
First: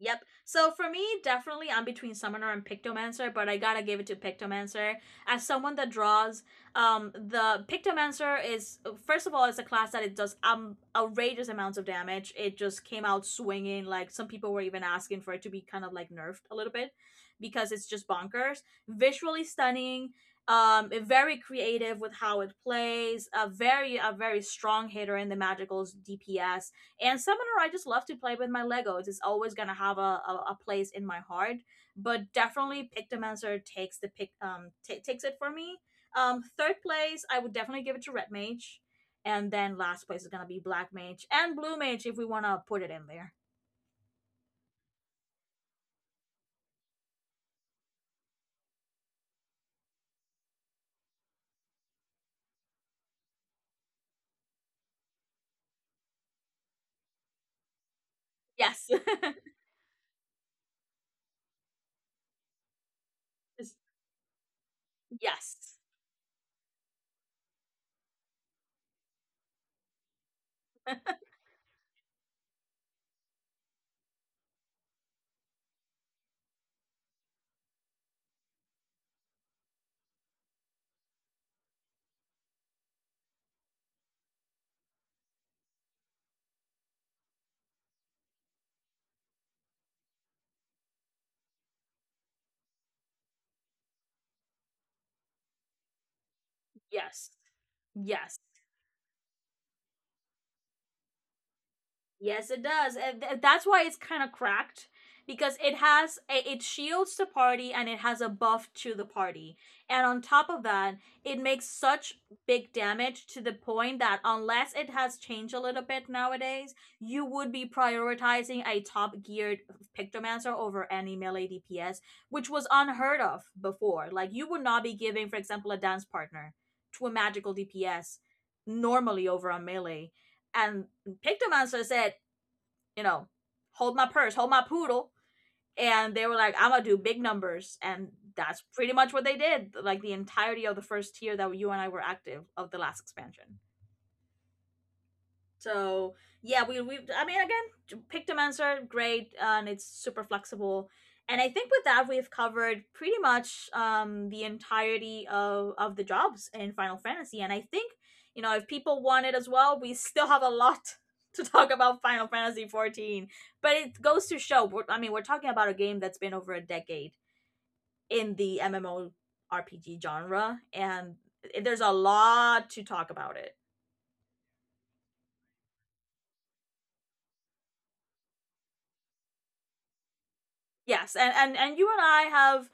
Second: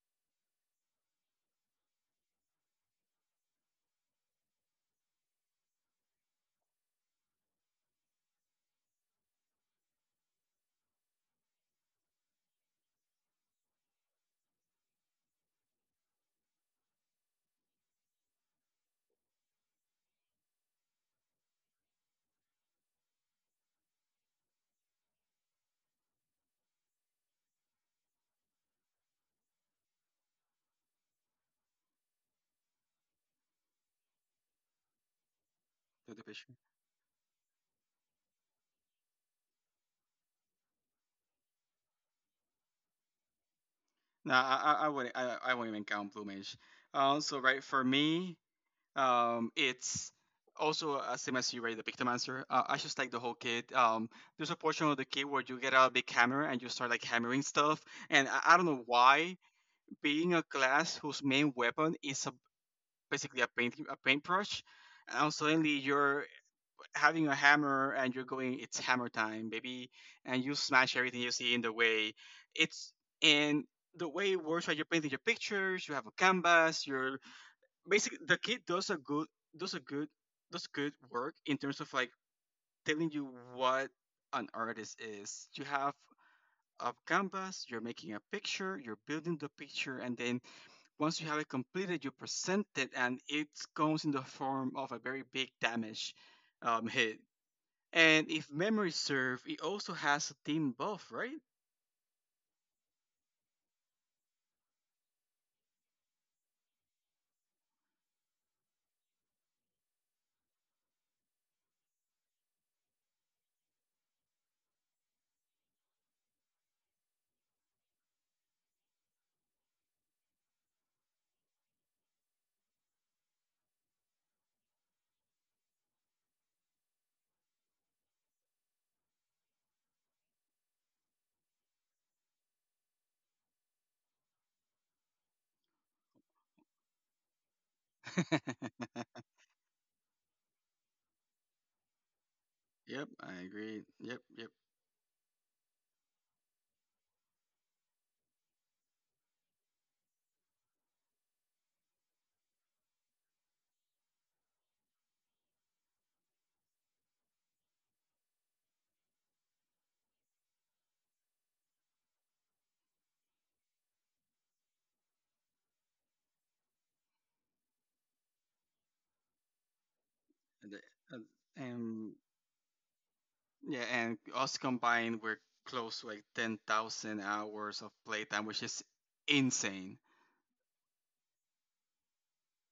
A: Yep. So for me, definitely I'm between Summoner and Pictomancer, but I gotta give it to Pictomancer. As someone that draws, the Pictomancer is, first of all, it's a class that it does outrageous amounts of damage. It just came out swinging. Like some people were even asking for it to be kind of like nerfed a little bit, because it's just bonkers. Visually stunning. Very creative with how it plays. A very strong hitter in the magicals DPS, and Summoner, I just love to play with my Legos. It's always gonna have a place in my heart. But definitely, Pictomancer takes the pic ta takes it for me.
B: to the picture.
A: Third place, I would definitely give it to Red Mage, and then last place is gonna be Black Mage and Blue Mage if we wanna put it in there.
B: Nah, I wouldn't. I won't even count blue mage. So right, for me, it's also same as you, right, the pictomancer. I just like the whole kit. There's a portion of the kit where you get a big hammer and you start like hammering stuff, and I don't know
A: Yes,
B: why, being a class whose main weapon is a basically a paintbrush, and suddenly
A: yes,
B: you're having a hammer and you're going, it's hammer time, baby, and you smash everything you see in the way. It's And the way it works, right? You're painting your pictures, you have a canvas, you're basically the kid does a good does good work in terms of like telling you what an artist is. You have a canvas, you're making a picture, you're building the picture, and then once you have it completed, you present it, and it comes in the form of a very big damage hit.
A: yes,
B: And
A: yes.
B: if memory serve, it also has a team buff,
A: Yes, it does. And that's why it's kind of cracked because it has a, it shields the party and it has a buff to the party. And on top of that, it makes such big damage to the point that unless it has changed a little bit nowadays, you would be prioritizing a top geared pictomancer over any melee DPS, which was unheard of before. Like you would not be giving, for example, a dance partner to a magical DPS normally over a melee. And Pictomancer said, you know, hold my purse, hold my poodle. And they were like, I'm gonna do big numbers. And
B: right?
A: that's pretty much what they did, like the entirety of the first year that you and I were active of the last
B: Yep, I
A: expansion.
B: agree. Yep, yep.
A: So yeah, we, I mean again, pick Dimenser, great, and it's super flexible. And I think with that we've covered pretty much the entirety of the jobs in Final Fantasy. And I think, you know, if people want it as well, we still have a lot to talk about Final Fantasy 14. But it goes to show, we're, I mean, we're talking about a game that's been over a decade in the MMO RPG genre,
B: And, the-
A: and there's a
B: and-
A: lot to talk about it.
B: yeah, and us combined, we're close to like 10,000 hours of playtime, which is insane.
A: Yes, and and you and I have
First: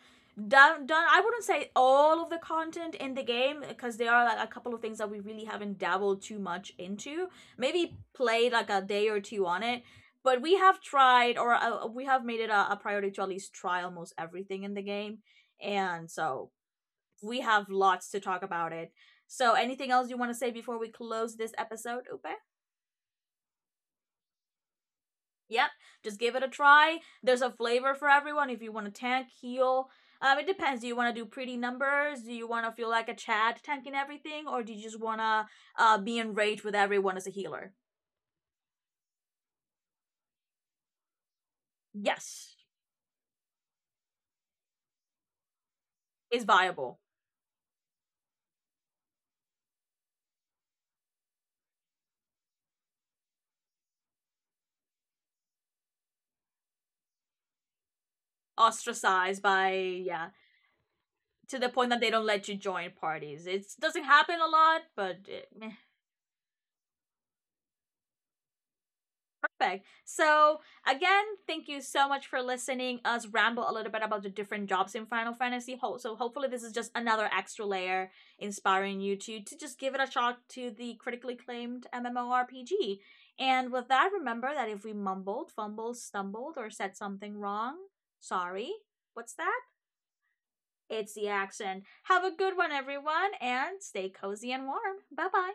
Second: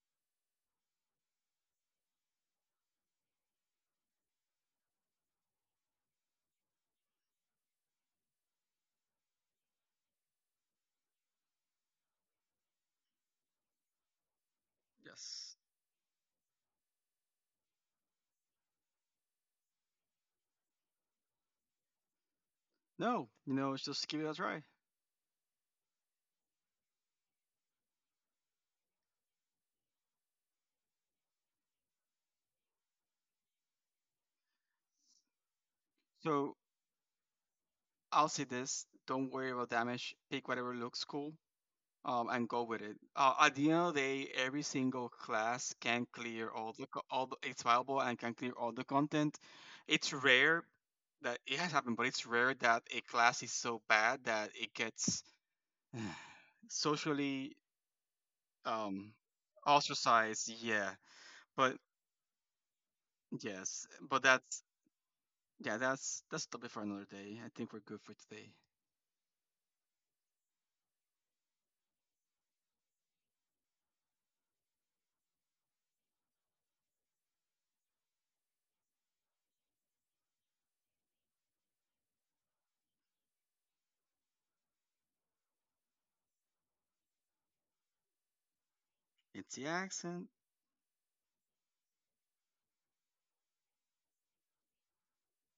A: done. I wouldn't say all of the content in the game because there are like a couple of things that we really haven't dabbled too much into. Maybe played like a day or two on it, but we have tried, or we have made it a priority to at least try almost everything in the game,
B: Yes.
A: and so we have lots to talk about it. So, anything else you want to say before we close this episode, Upe?
B: No, just give it a try.
A: Yep, just give it a try. There's a flavor for everyone. If you want to tank, heal, it depends. Do you want to do pretty numbers? Do you want to feel like a Chad tanking everything, or do you just want to be
B: So
A: enraged with everyone as a healer?
B: I'll say this don't worry about damage, pick whatever looks cool. And
A: Yes,
B: go with it. At the end of the day, every single class can
A: it's
B: clear all the
A: viable.
B: co- all the, it's viable and can clear all the content. It's rare that it has happened, but it's rare that a class is so bad that it gets socially um,
A: Ostracized by, yeah,
B: ostracized. Yeah,
A: to the
B: but
A: point that they don't let you join parties. It
B: yes,
A: doesn't
B: but
A: happen a
B: that's
A: lot, but it, meh.
B: yeah, that's topic for another day. I think we're good for today.
A: Perfect. So again, thank you so much for listening us ramble a little bit about the different jobs in Final Fantasy. So hopefully this is just another extra layer inspiring you to just give it a shot to the critically acclaimed MMORPG. And with that, remember that if we mumbled, fumbled, stumbled, or said something wrong, sorry. What's
B: It's
A: that?
B: the accent.
A: It's the accent. Have a good one, everyone, and stay cozy and warm. Bye bye.